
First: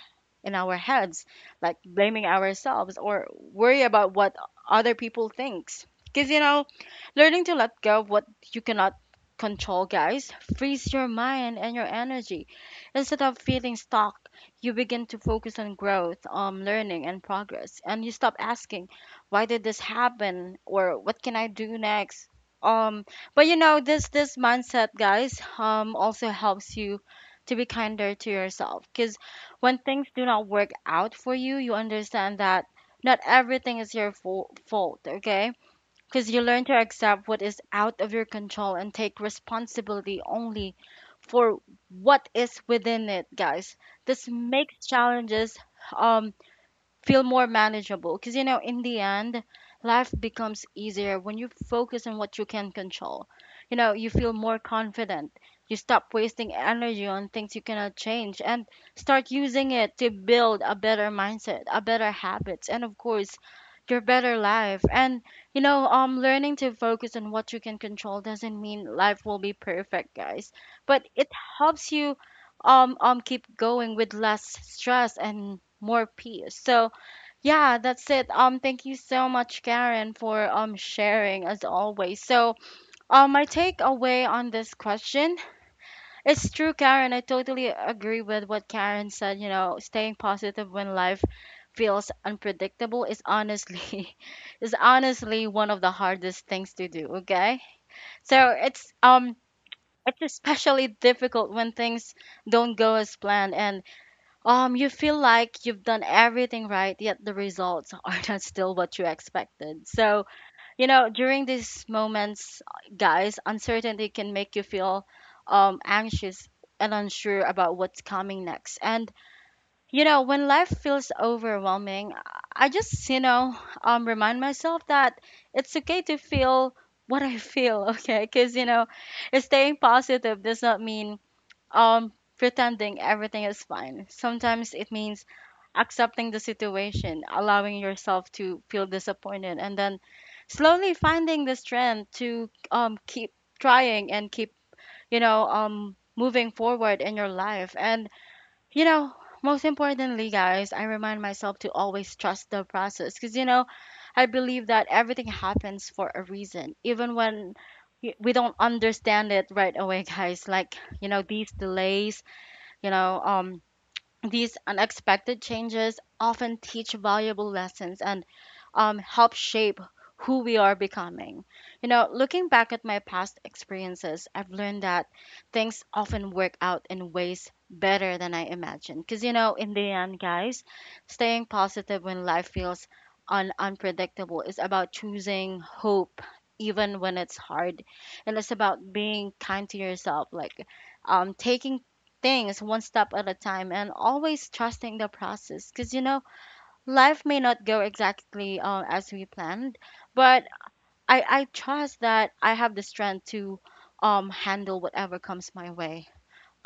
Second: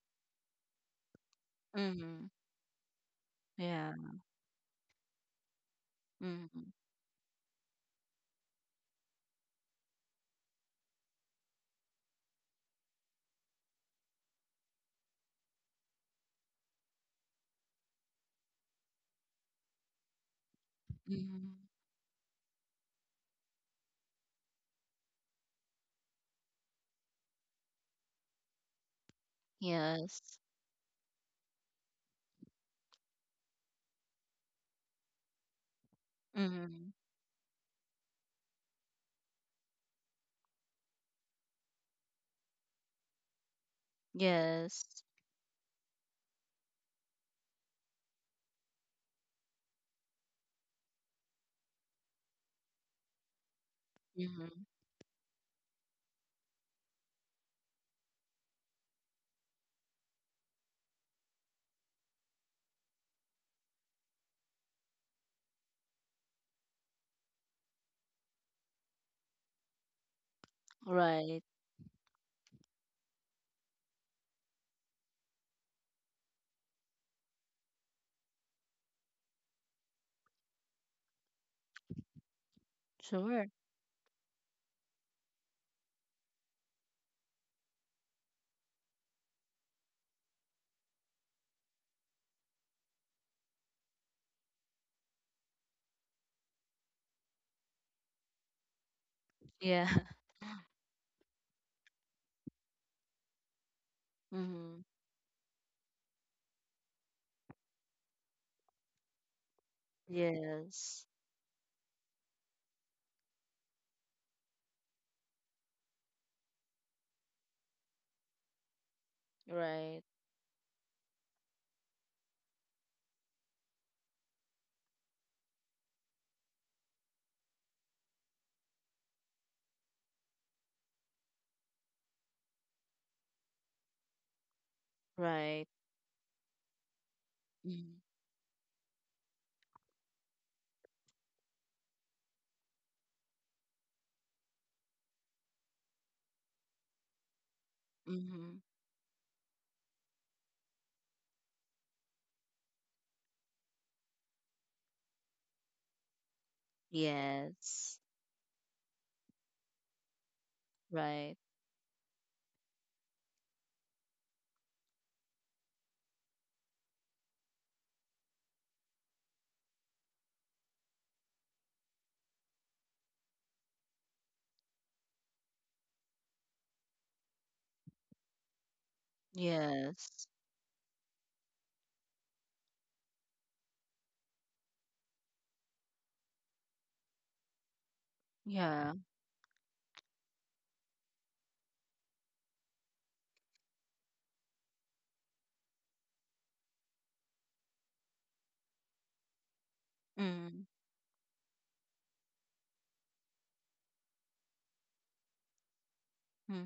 [SPEAKER 1] in our heads, like blaming
[SPEAKER 2] Mhm.
[SPEAKER 1] ourselves or worry
[SPEAKER 2] Yeah.
[SPEAKER 1] about what other people thinks. Because you know,
[SPEAKER 2] Mhm.
[SPEAKER 1] Learning to let go of what you cannot control, guys, frees your mind and your energy. Instead of feeling stuck, you begin to focus on growth, learning, and progress, and you stop asking, "Why did this happen?" or "What can I
[SPEAKER 2] Mhm.
[SPEAKER 1] do next?" Um, but this mindset, guys, also helps you to be kinder to yourself because when things do
[SPEAKER 2] Yes.
[SPEAKER 1] not work out for you, you understand that not everything is your fault, okay? Because you learn to
[SPEAKER 2] Mhm.
[SPEAKER 1] accept what is out of your control and take responsibility only for what is within it, guys. This makes
[SPEAKER 2] Yes.
[SPEAKER 1] challenges um feel more manageable because in the end life becomes easier when you focus on what you can control. You feel more
[SPEAKER 2] Mhm.
[SPEAKER 1] confident. You stop wasting energy on things you cannot change and start using it to build a better mindset, a better habits, and of course your better life. And you know Learning to focus on what you can control doesn't mean life will be perfect, guys, but it
[SPEAKER 2] Right.
[SPEAKER 1] helps you keep going with less stress and more peace. So yeah, that's it. Thank you so much, Karen, for sharing as always. So, my
[SPEAKER 2] Sure.
[SPEAKER 1] takeaway on this question, it's true, Karen. I totally agree with what Karen said. You know, staying positive when life feels unpredictable is honestly is honestly one of the hardest things to do. Okay, so
[SPEAKER 2] Yeah.
[SPEAKER 1] it's especially difficult when things don't go as planned and,
[SPEAKER 2] Mhm.
[SPEAKER 1] you feel like you've done everything right, yet the results are not still what you expected. So, you
[SPEAKER 2] Yes.
[SPEAKER 1] know, during these moments, guys, uncertainty can make you feel anxious and unsure about what's coming next. And,
[SPEAKER 2] Right.
[SPEAKER 1] you know, when life feels overwhelming, I just remind myself that it's okay to feel what I feel, okay? Because, you know, staying positive does not mean um, pretending everything is fine. Sometimes it means
[SPEAKER 2] Right.
[SPEAKER 1] accepting the situation, allowing
[SPEAKER 2] Mhm.
[SPEAKER 1] yourself to feel disappointed, and then slowly finding the strength to, keep trying and keep, moving forward in your life. And,
[SPEAKER 2] Mhm.
[SPEAKER 1] you know, most importantly, guys, I remind myself to always trust the process because, you know, I believe that everything happens for a reason, even when
[SPEAKER 2] Yes.
[SPEAKER 1] we don't understand it right away, guys. like you know
[SPEAKER 2] Right.
[SPEAKER 1] these delays, you know um these unexpected changes often teach valuable lessons, and, help shape who we are becoming. You know, looking back at my past experiences, I've learned that things often work out in ways better than I imagined. Because, you know, in the end,
[SPEAKER 2] Yes.
[SPEAKER 1] guys, staying positive when life feels unpredictable is about choosing hope even when it's hard, and it's
[SPEAKER 2] Yeah.
[SPEAKER 1] about being kind to yourself, like taking things one step at a time and always trusting the process because you know life may not go exactly as we planned, but
[SPEAKER 2] Mhm.
[SPEAKER 1] I trust that I have the strength to, handle whatever comes my way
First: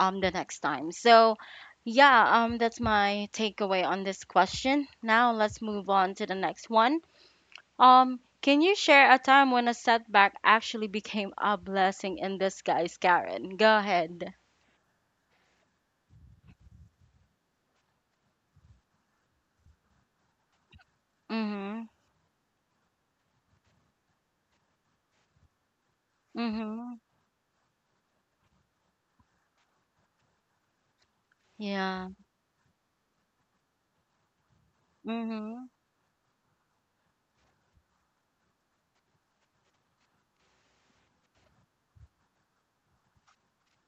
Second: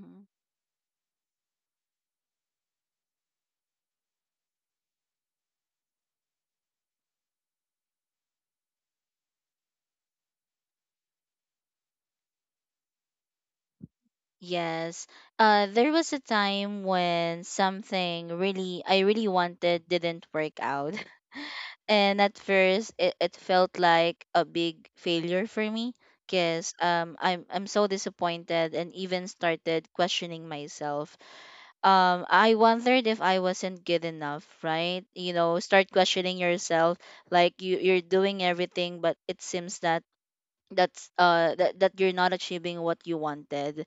[SPEAKER 1] um, the next time. So, yeah, that's my takeaway on this question. Now, let's move on to the next one. Can you share a time when a setback actually became a blessing in disguise, Karen? Go ahead.
[SPEAKER 2] Yes. There was a time when something really I really wanted didn't work out.
[SPEAKER 1] Mm
[SPEAKER 2] And at first it felt like a big failure for me,
[SPEAKER 1] hmm. Mm
[SPEAKER 2] because
[SPEAKER 1] hmm.
[SPEAKER 2] I'm so disappointed and even started questioning myself.
[SPEAKER 1] Yeah.
[SPEAKER 2] I wondered if I wasn't good enough, right?
[SPEAKER 1] Mm
[SPEAKER 2] You know,
[SPEAKER 1] hmm.
[SPEAKER 2] start questioning yourself, like you're doing everything, but it seems that that you're not achieving what you wanted.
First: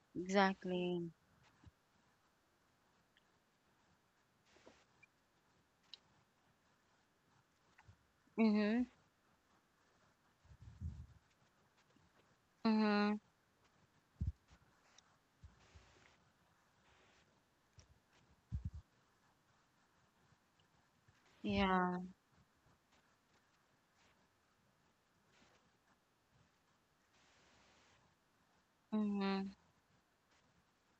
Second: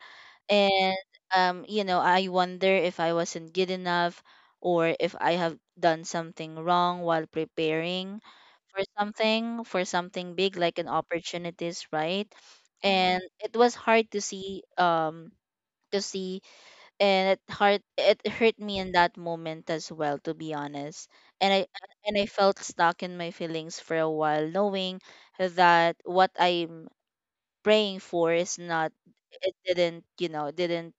[SPEAKER 2] And
[SPEAKER 1] Exactly.
[SPEAKER 2] you know, I wonder if I wasn't good enough, or if I have done something wrong while preparing for
[SPEAKER 1] Mm
[SPEAKER 2] something big, like an opportunities, right?
[SPEAKER 1] hmm. Mm hmm.
[SPEAKER 2] And it was hard to see, to see and it hurt me in that moment as well, to be honest. and i
[SPEAKER 1] Yeah.
[SPEAKER 2] and i felt stuck in my feelings for a while, knowing that what I praying for is not,
[SPEAKER 1] Mhm,
[SPEAKER 2] it didn't, you know, didn't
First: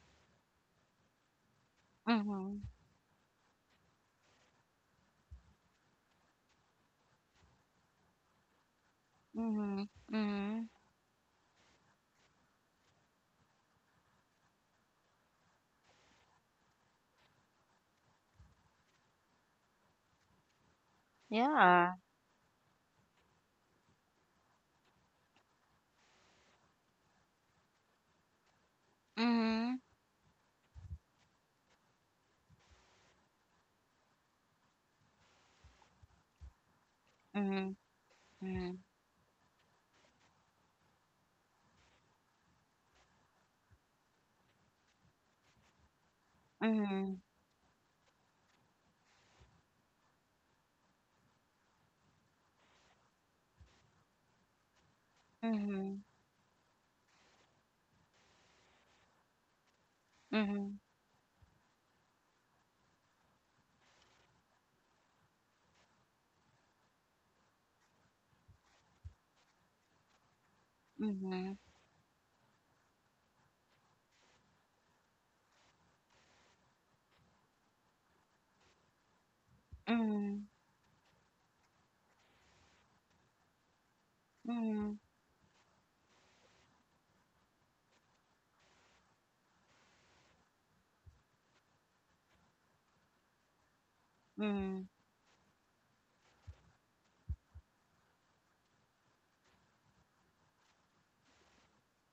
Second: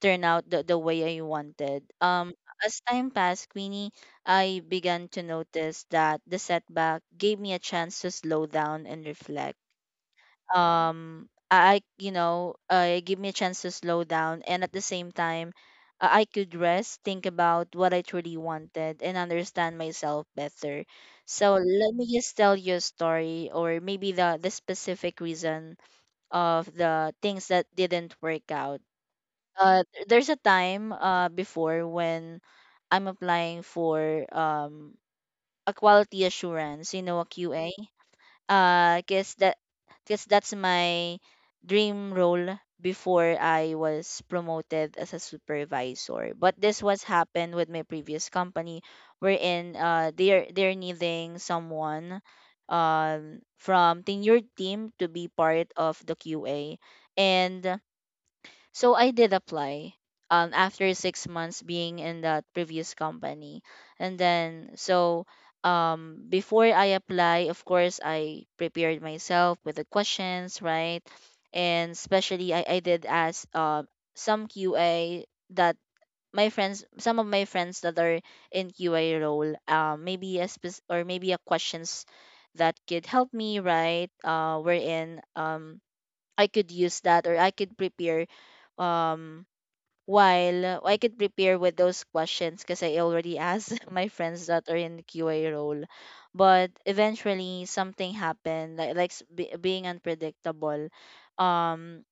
[SPEAKER 2] turn out the way I wanted.
[SPEAKER 1] mhm,
[SPEAKER 2] As time passed, Queenie, I began to notice that the setback gave me a chance to slow down and reflect.
[SPEAKER 1] mhm, mhm.
[SPEAKER 2] You know, it gave me a chance to slow down, and at the same time, I could rest, think about what I truly wanted, and understand myself better. So let
[SPEAKER 1] Yeah.
[SPEAKER 2] me just tell you a story, or maybe the specific reason of the things that didn't work out.
[SPEAKER 1] Mhm,
[SPEAKER 2] There's a time before when I'm applying for a quality assurance, you know, a QA.
[SPEAKER 1] mhm, mhm,
[SPEAKER 2] Uh, guess that guess that's my dream role before I was promoted as a supervisor. But this was
[SPEAKER 1] mhm,
[SPEAKER 2] happened with my previous company, wherein they're needing someone from tenured team to be part of
[SPEAKER 1] mhm,
[SPEAKER 2] the QA, and so I did apply
[SPEAKER 1] mhm,
[SPEAKER 2] after 6 months being in that previous company. And then so before I apply, of course I prepared myself with the questions, right?
[SPEAKER 1] mhm,
[SPEAKER 2] And especially I did ask some QA that my friends some of my friends that are in QA role,
[SPEAKER 1] mhm,
[SPEAKER 2] maybe a questions that could help me, right?
[SPEAKER 1] mhm,
[SPEAKER 2] Wherein I could use that or I could prepare, um while I could prepare with those questions, because I already asked my friends that are
[SPEAKER 1] mhm,
[SPEAKER 2] in the QA role. But eventually something happened, like being unpredictable. Um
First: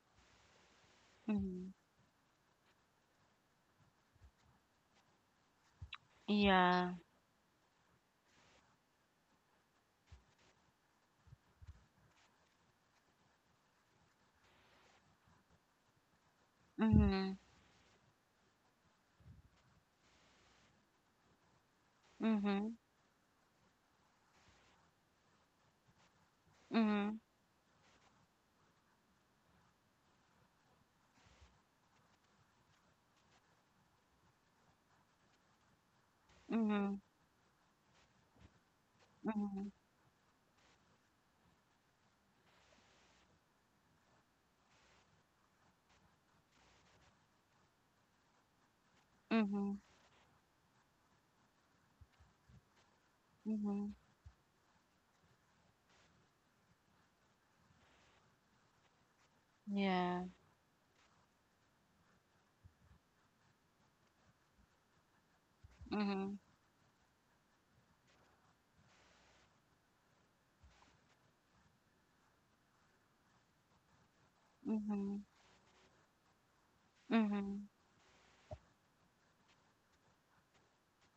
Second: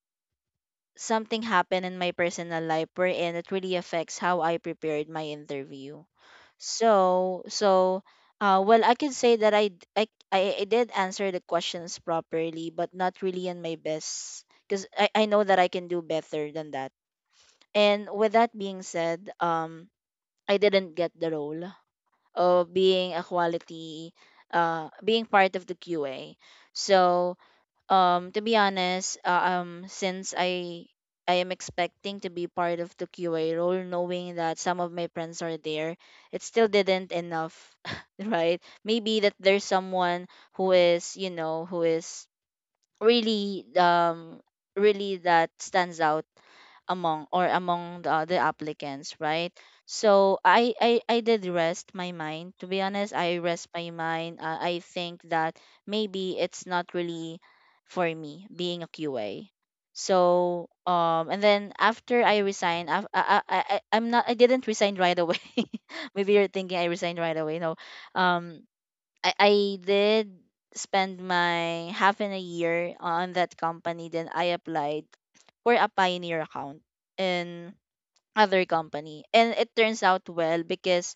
[SPEAKER 2] something
[SPEAKER 1] mhm.
[SPEAKER 2] happened in my personal life wherein it really affects how I prepared my interview.
[SPEAKER 1] Yeah.
[SPEAKER 2] So well, I can say that I, d- I did answer the questions properly, but not really in my best because I know that I can do better than that.
[SPEAKER 1] Mhm,
[SPEAKER 2] And with that being said, I didn't get the role of
[SPEAKER 1] mhm,
[SPEAKER 2] being a quality, being part of the QA.
[SPEAKER 1] mhm,
[SPEAKER 2] So to be honest, since I am expecting to be part of the QA role, knowing that some of my friends are there, it still
[SPEAKER 1] mhm,
[SPEAKER 2] didn't enough, right? Maybe that there's
[SPEAKER 1] mhm,
[SPEAKER 2] someone who is, you know, who is really, really that stands out among, or among the other applicants, right?
[SPEAKER 1] mhm,
[SPEAKER 2] So I did rest my mind, to be honest, I rest
[SPEAKER 1] mhm.
[SPEAKER 2] my mind. I think that maybe it's not really for me being a QA.
[SPEAKER 1] Yeah.
[SPEAKER 2] So and then after I resigned, I I'm not I didn't resign right away. Maybe
[SPEAKER 1] Mhm,
[SPEAKER 2] you're thinking I resigned right away, no. um I did spend my half in a year on that company. Then I applied
[SPEAKER 1] mhm,
[SPEAKER 2] for a pioneer account
[SPEAKER 1] mhm,
[SPEAKER 2] in other company. And it turns out well because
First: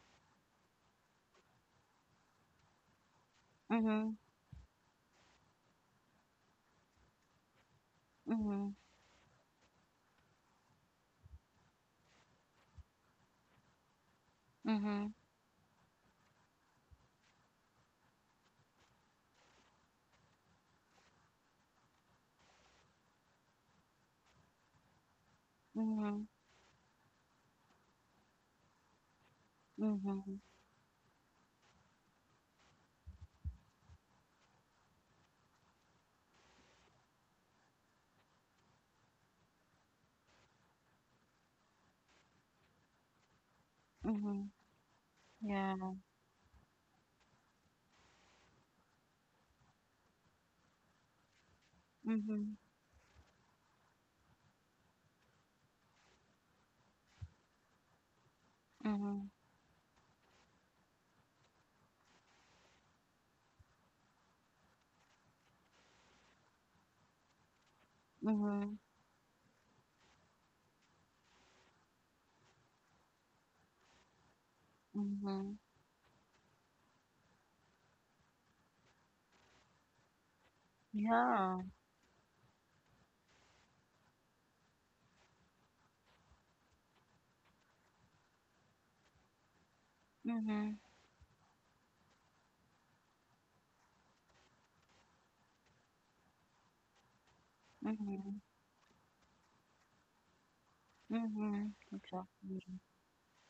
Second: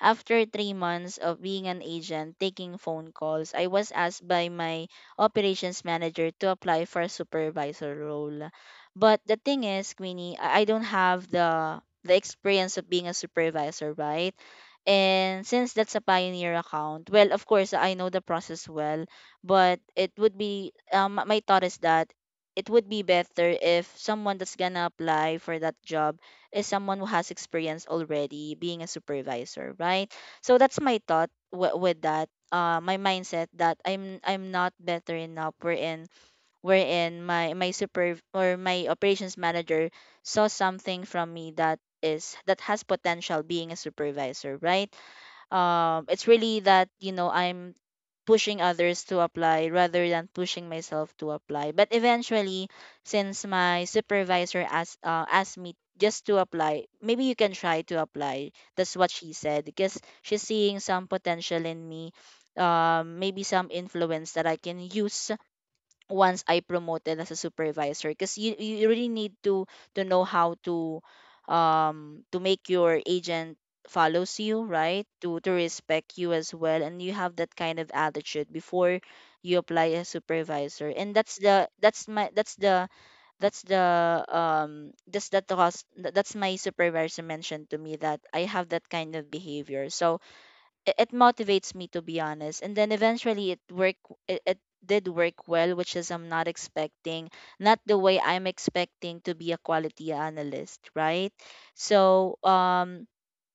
[SPEAKER 2] after 3 months of being an agent taking phone calls, I was
[SPEAKER 1] mhm,
[SPEAKER 2] asked by my operations manager to apply for a supervisor role.
[SPEAKER 1] mhm,
[SPEAKER 2] But the thing is, Queenie, I don't have the experience of being a supervisor, right?
[SPEAKER 1] mhm,
[SPEAKER 2] And since that's a Pioneer account, well, of course, I know the process well, but it would be, my thought is that it would be better if someone that's gonna apply for that job
[SPEAKER 1] mhm,
[SPEAKER 2] is someone who has experience already being a supervisor, right?
[SPEAKER 1] mhm,
[SPEAKER 2] So that's my thought with that. My mindset that I'm not better enough wherein my super or my operations manager saw something from me that has potential being a
[SPEAKER 1] mhm.
[SPEAKER 2] supervisor, right?
[SPEAKER 1] Yeah.
[SPEAKER 2] It's really that I'm pushing others to apply rather than pushing myself to apply. But
[SPEAKER 1] Mhm,
[SPEAKER 2] eventually, since my supervisor asked, asked me, "Just to apply, maybe you can try to apply," that's what she
[SPEAKER 1] mhm,
[SPEAKER 2] said, because she's seeing some potential in me, maybe some influence that I can use once I promoted as a supervisor. Because you
[SPEAKER 1] mhm,
[SPEAKER 2] you really need to know how to make your agent follows you, right? To
[SPEAKER 1] mhm.
[SPEAKER 2] respect you as well, and you have that kind of attitude before you apply as supervisor. And that's the
[SPEAKER 1] Yeah.
[SPEAKER 2] that's my that's the that's the that's the trust that's my supervisor mentioned to me, that I have that kind of behavior. So
[SPEAKER 1] Mhm,
[SPEAKER 2] it motivates me, to be honest, and then eventually it work, it did work well, which is I'm not expecting, not the way
[SPEAKER 1] mhm,
[SPEAKER 2] I'm expecting, to be a quality analyst, right?
[SPEAKER 1] mhm,
[SPEAKER 2] So
[SPEAKER 1] exactly.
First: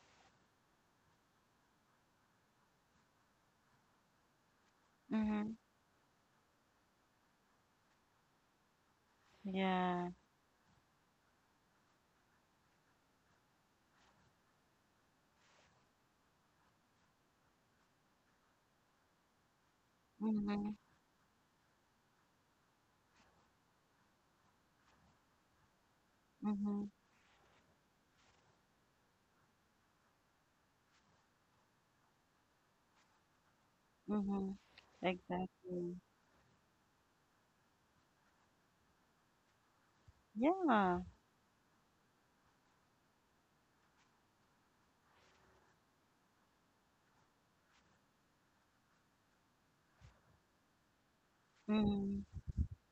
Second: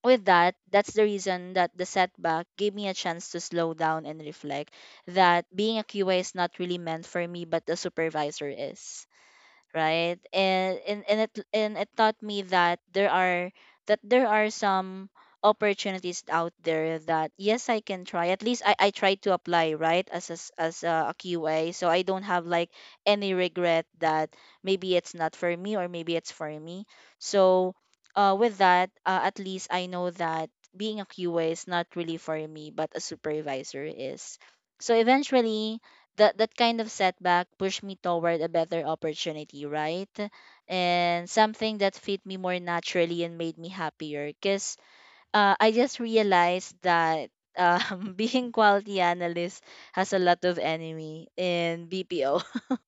[SPEAKER 2] with that, that's the reason that the setback gave me a chance to slow down and reflect that
[SPEAKER 1] Mhm,
[SPEAKER 2] being a QA is not really meant for me, but the supervisor is,
[SPEAKER 1] yeah.
[SPEAKER 2] right? And it, and it taught me that there are some opportunities out there that yes, I can try. At least I try to apply, right, as a,
[SPEAKER 1] Mhm,
[SPEAKER 2] as a Q A. So I don't have like any regret that maybe it's not for me or maybe it's for me.
[SPEAKER 1] mhm,
[SPEAKER 2] So with that, at least I know that being a Q A is not really for me, but a supervisor is.
[SPEAKER 1] mhm,
[SPEAKER 2] So eventually,
[SPEAKER 1] exactly.
[SPEAKER 2] that kind of setback pushed me toward a better opportunity, right?
[SPEAKER 1] Yeah.
[SPEAKER 2] And something that fit me more naturally and made me happier. Cause I just realized that being quality analyst has a lot of enemy in
[SPEAKER 1] Mhm,
[SPEAKER 2] BPO,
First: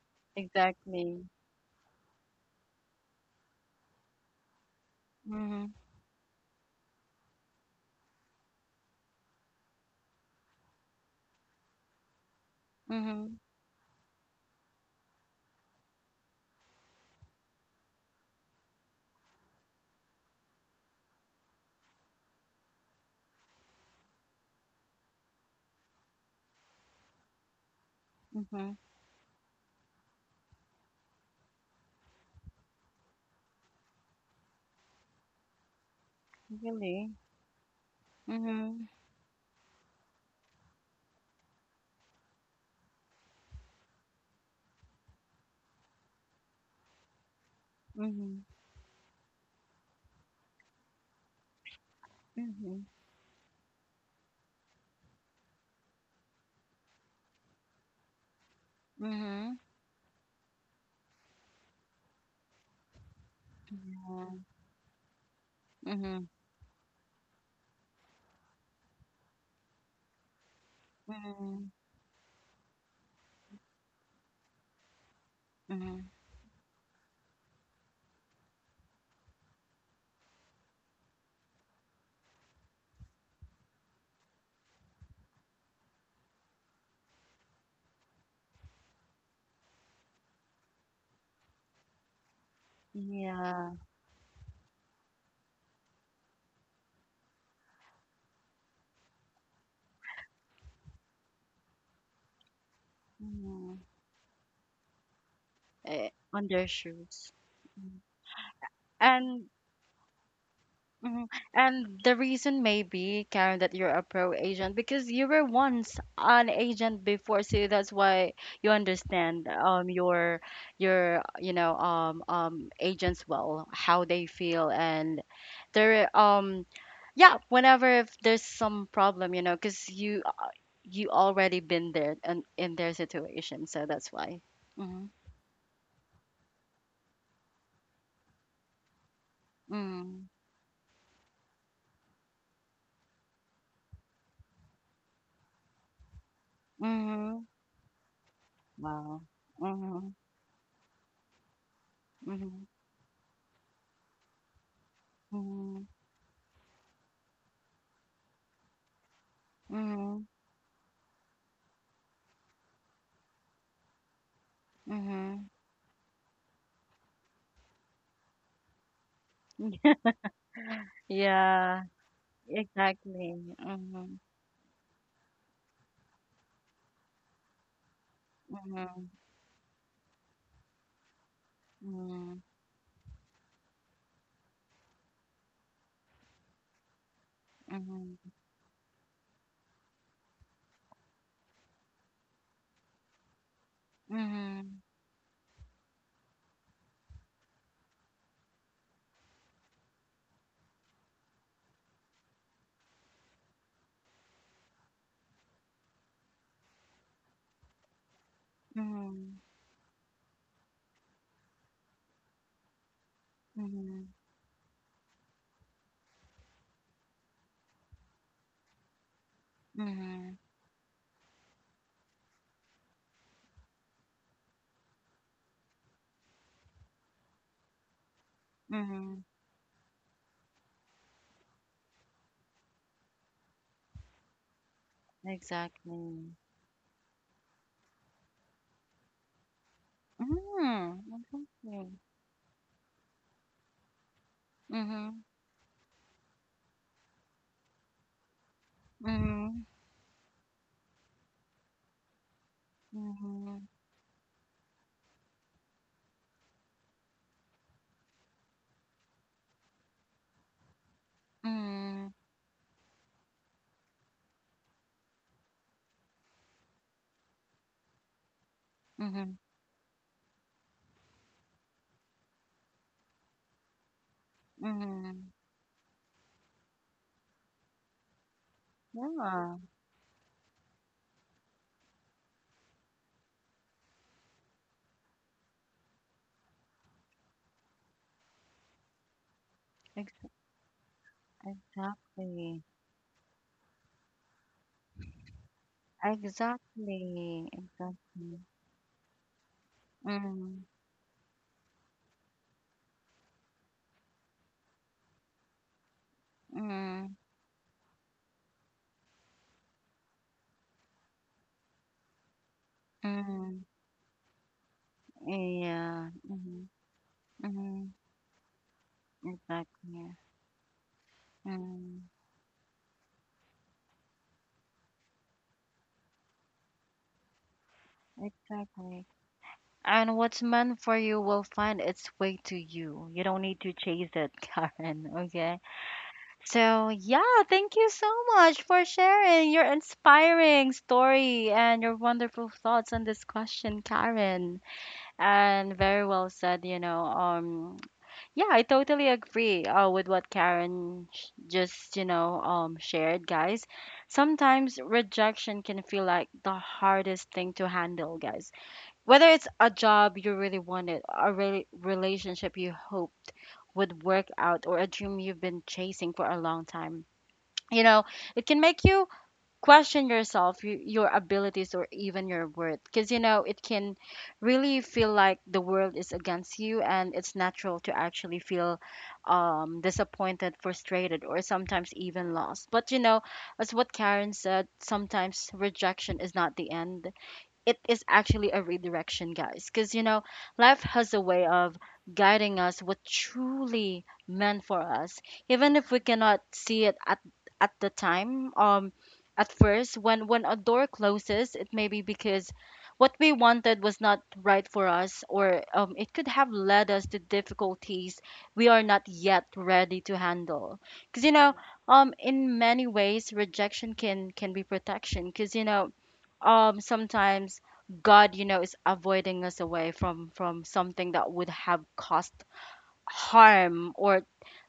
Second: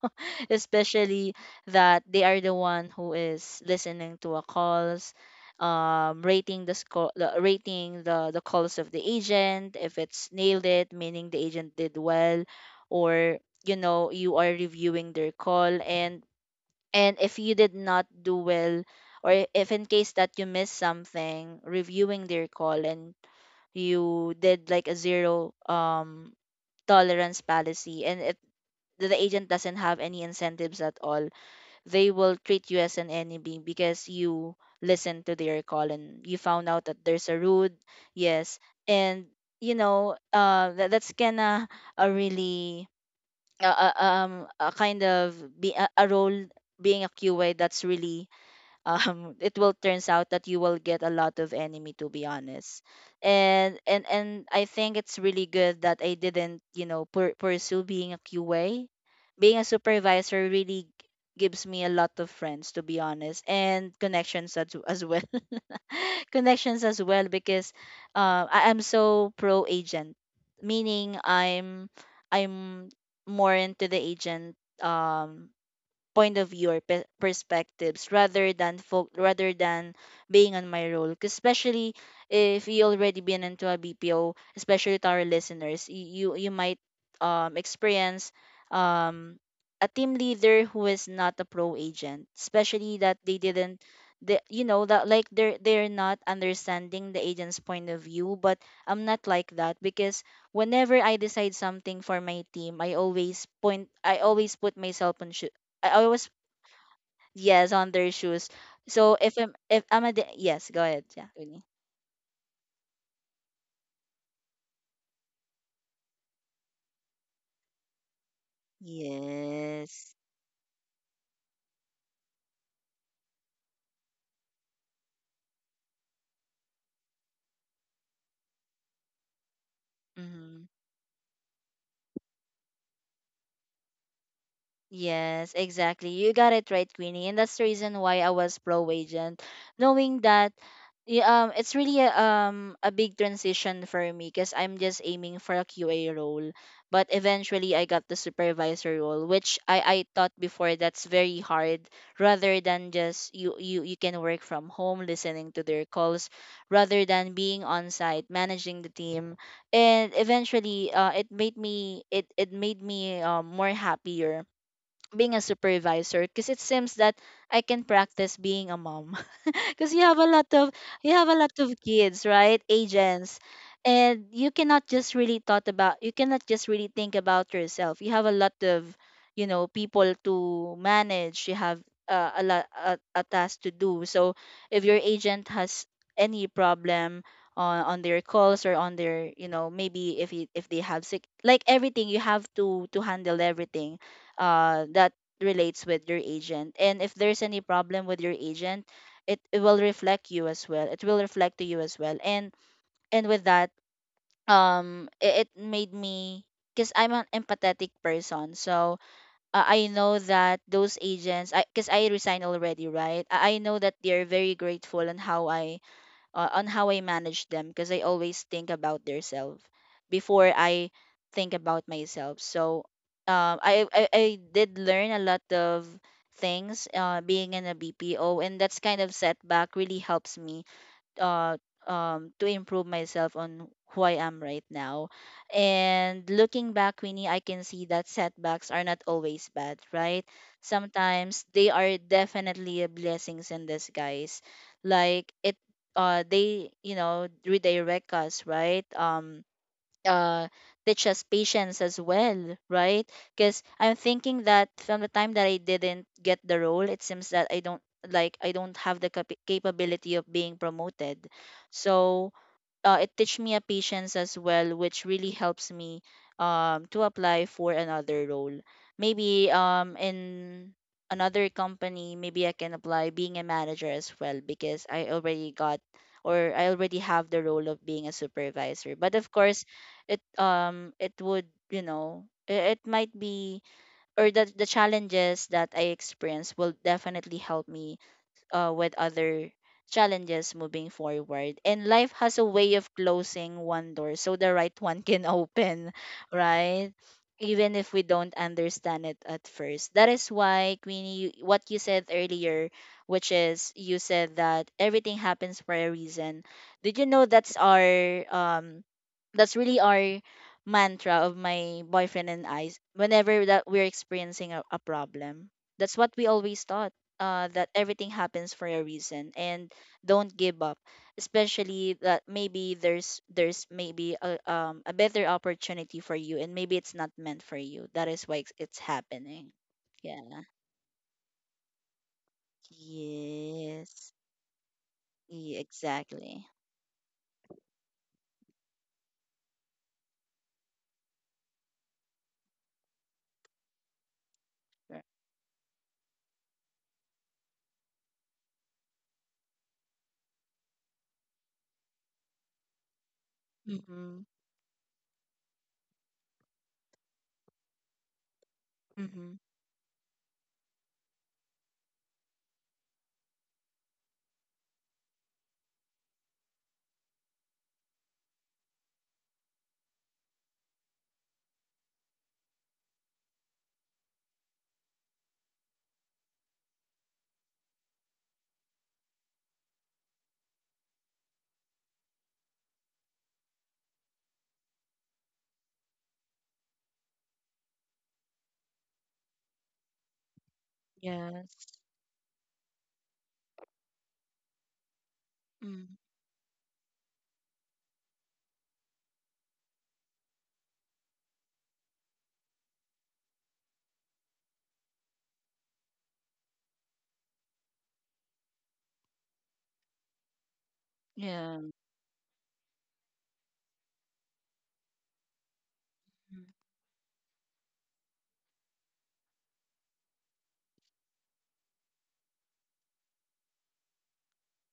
[SPEAKER 1] exactly.
[SPEAKER 2] especially that they are the one who is listening to a calls,
[SPEAKER 1] Mhm,
[SPEAKER 2] rating the score, the, rating the calls of the agent, if it's nailed it, meaning the agent did well,
[SPEAKER 1] mhm,
[SPEAKER 2] or you are reviewing their call, and if you did not do well, or if in case that you missed something, reviewing their call and you did like a zero tolerance policy. And if
[SPEAKER 1] mhm,
[SPEAKER 2] the agent doesn't have any incentives at all, they will treat you as an enemy, because you listened to their call and you found out that
[SPEAKER 1] really.
[SPEAKER 2] there's a rude, yes.
[SPEAKER 1] Mhm,
[SPEAKER 2] And that's gonna really uh, uh, um a kind of be a role being a QA, that's really
[SPEAKER 1] mhm,
[SPEAKER 2] it will turns out that you will get a lot of enemy, to be honest.
[SPEAKER 1] mhm,
[SPEAKER 2] And I think it's really good that I didn't pursue being a qa. Being
[SPEAKER 1] mhm,
[SPEAKER 2] a supervisor really gives me a lot of friends, to be honest, and connections
[SPEAKER 1] yeah.
[SPEAKER 2] as well
[SPEAKER 1] Mhm,
[SPEAKER 2] connections as well. Because I'm so pro agent, meaning
[SPEAKER 1] mhm,
[SPEAKER 2] I'm i'm more into the agent um
[SPEAKER 1] mhm,
[SPEAKER 2] point of view or perspectives, rather than folk, rather than being on my role. 'Cause especially if you already been into a BPO, especially to our listeners, you might experience um a team leader who is not a pro agent, especially that they
[SPEAKER 1] yeah.
[SPEAKER 2] didn't the you know that like they're not understanding the agent's point of view. But I'm not like that, because whenever I decide something for my team, I always
[SPEAKER 1] Mhm.
[SPEAKER 2] point, I always put myself on, I
[SPEAKER 1] Eh,
[SPEAKER 2] always,
[SPEAKER 1] on their shoes.
[SPEAKER 2] yes, on
[SPEAKER 1] Mm.
[SPEAKER 2] their shoes. So if
[SPEAKER 1] And.
[SPEAKER 2] I'm, yes, go ahead. Yeah,
[SPEAKER 1] Mhm.
[SPEAKER 2] really.
[SPEAKER 1] And the reason may be, Karen, that you're a pro agent because you were once an agent before, so that's why you understand
[SPEAKER 2] Yes.
[SPEAKER 1] your agents well, how they feel and their yeah, whenever if there's some problem, you know, because
[SPEAKER 2] Mm-hmm.
[SPEAKER 1] you already been there and in their situation, so that's why. Mhm.
[SPEAKER 2] Yes, exactly. You got it right, Queenie. And that's the reason why I was pro agent, knowing
[SPEAKER 1] Mhm.
[SPEAKER 2] that it's really a big transition for me, because I'm just aiming for a QA role. But
[SPEAKER 1] Mhm.
[SPEAKER 2] eventually I got the supervisor
[SPEAKER 1] Wow.
[SPEAKER 2] role, which I
[SPEAKER 1] Mhm.
[SPEAKER 2] thought before that's very hard, rather
[SPEAKER 1] Mhm.
[SPEAKER 2] than just you can work from home listening to their
[SPEAKER 1] Mhm.
[SPEAKER 2] calls, rather than being on site managing the team. And
[SPEAKER 1] Mhm.
[SPEAKER 2] eventually it made me, it made me more happier being a
[SPEAKER 1] Mhm.
[SPEAKER 2] supervisor, because it seems that I can practice being a mom because you have a lot of, you have a lot of
[SPEAKER 1] Yeah,
[SPEAKER 2] kids, right?
[SPEAKER 1] exactly.
[SPEAKER 2] Agents.
[SPEAKER 1] Mhm.
[SPEAKER 2] And you cannot just really thought about, you cannot just really think about yourself. You have a lot of
[SPEAKER 1] Mhm.
[SPEAKER 2] people to manage. You have a
[SPEAKER 1] Mhm.
[SPEAKER 2] lot a task to do. So if your agent has any problem on
[SPEAKER 1] Mhm.
[SPEAKER 2] their calls, or on their maybe if you, if they have sick, like everything, you have to handle everything that relates with your agent. And if there's any problem with your agent, it will reflect you as well. It will reflect to you as well. And with that, it made me, because I'm an empathetic person,
[SPEAKER 1] Mhm.
[SPEAKER 2] so
[SPEAKER 1] Mhm.
[SPEAKER 2] I know that those agents, I because I resigned already, right? I know that
[SPEAKER 1] Mhm.
[SPEAKER 2] they're very grateful on how I manage them, because I always think about their self
[SPEAKER 1] Mhm.
[SPEAKER 2] before I think about myself. So I did learn a lot of things being in a BPO, and that's kind of
[SPEAKER 1] Mhm.
[SPEAKER 2] setback really helps me uh, to improve myself on who I am right now. And
[SPEAKER 1] Exactly.
[SPEAKER 2] looking back, Winnie, I can see that setbacks are not always bad, right?
[SPEAKER 1] Mhm.
[SPEAKER 2] Sometimes they
[SPEAKER 1] Exactly.
[SPEAKER 2] are definitely a blessings in disguise.
[SPEAKER 1] Mhm.
[SPEAKER 2] Like it, they redirect us, right?
[SPEAKER 1] Mhm.
[SPEAKER 2] Uh teach us patience as well, right? Because
[SPEAKER 1] Mhm.
[SPEAKER 2] I'm thinking that from the time that I didn't get the role, it seems that I don't, like I don't have the capability of being promoted.
[SPEAKER 1] Mhm.
[SPEAKER 2] So it teach me a patience as well, which really helps me to apply for another role.
[SPEAKER 1] Mhm.
[SPEAKER 2] Maybe in another company, maybe I can apply being a manager as well, because I
[SPEAKER 1] Mhm.
[SPEAKER 2] already got, or I already have the role of being a supervisor. But of
[SPEAKER 1] Yeah.
[SPEAKER 2] course, it it would it might be, or the challenges that I experience will definitely help me with other
[SPEAKER 1] Ex
[SPEAKER 2] challenges moving forward. And life has a
[SPEAKER 1] Exactly.
[SPEAKER 2] way of closing one door so the right one can open, right?
[SPEAKER 1] Exactly.
[SPEAKER 2] Even if we don't
[SPEAKER 1] Exactly.
[SPEAKER 2] understand it at first. That is
[SPEAKER 1] Mhm.
[SPEAKER 2] why, Queenie, you- what you said earlier, which is you said that everything happens for a reason. Did you
[SPEAKER 1] Mhm.
[SPEAKER 2] know that's our that's really our mantra of my boyfriend and I. Whenever that
[SPEAKER 1] Mhm.
[SPEAKER 2] we're experiencing a problem. That's
[SPEAKER 1] Yeah.
[SPEAKER 2] what we always
[SPEAKER 1] Mhm.
[SPEAKER 2] thought. That
[SPEAKER 1] Mhm.
[SPEAKER 2] everything happens for a reason. And
[SPEAKER 1] Exactly.
[SPEAKER 2] don't give up, especially
[SPEAKER 1] Mm,
[SPEAKER 2] that maybe there's maybe a better opportunity for you. And maybe it's not meant for you, that is why it's
[SPEAKER 1] exactly.
[SPEAKER 2] happening. Yeah.
[SPEAKER 1] And what's meant for you will find its way to you. You don't need to chase
[SPEAKER 2] Yes.
[SPEAKER 1] it, Karen.
[SPEAKER 2] Yeah,
[SPEAKER 1] Okay.
[SPEAKER 2] exactly.
[SPEAKER 1] So, yeah, thank you so much for sharing your inspiring story and your wonderful thoughts on this question, Karen.
[SPEAKER 2] Right.
[SPEAKER 1] And very well said, you know. Yeah, I totally agree with what Karen just shared, guys.
[SPEAKER 2] Mm-hmm.
[SPEAKER 1] Sometimes rejection can feel like the hardest thing to handle, guys. Whether
[SPEAKER 2] Mm-hmm.
[SPEAKER 1] it's a job you really wanted, a relationship you hoped would work out, or a dream you've been chasing for a long time, you know, it can make you question yourself, your abilities, or even your worth. Because, you know, it can really feel like the world is against you, and it's natural to actually feel disappointed, frustrated, or sometimes even lost. But, you know, as what Karen said, sometimes rejection is not the end, it is actually a redirection, guys. Because, you know, life has a
[SPEAKER 2] Yes.
[SPEAKER 1] way of guiding us what truly meant for us, even if
[SPEAKER 2] Mm.
[SPEAKER 1] we cannot see it at the time. At first, when a door closes, it may be because what we wanted was not right for us, or it could have led us to difficulties we are not yet ready to handle. Because, you know,
[SPEAKER 2] Yeah.
[SPEAKER 1] in many ways, rejection can be protection. Because, you know,
[SPEAKER 2] Mm.
[SPEAKER 1] sometimes God, you know, is avoiding us away from something that would have caused harm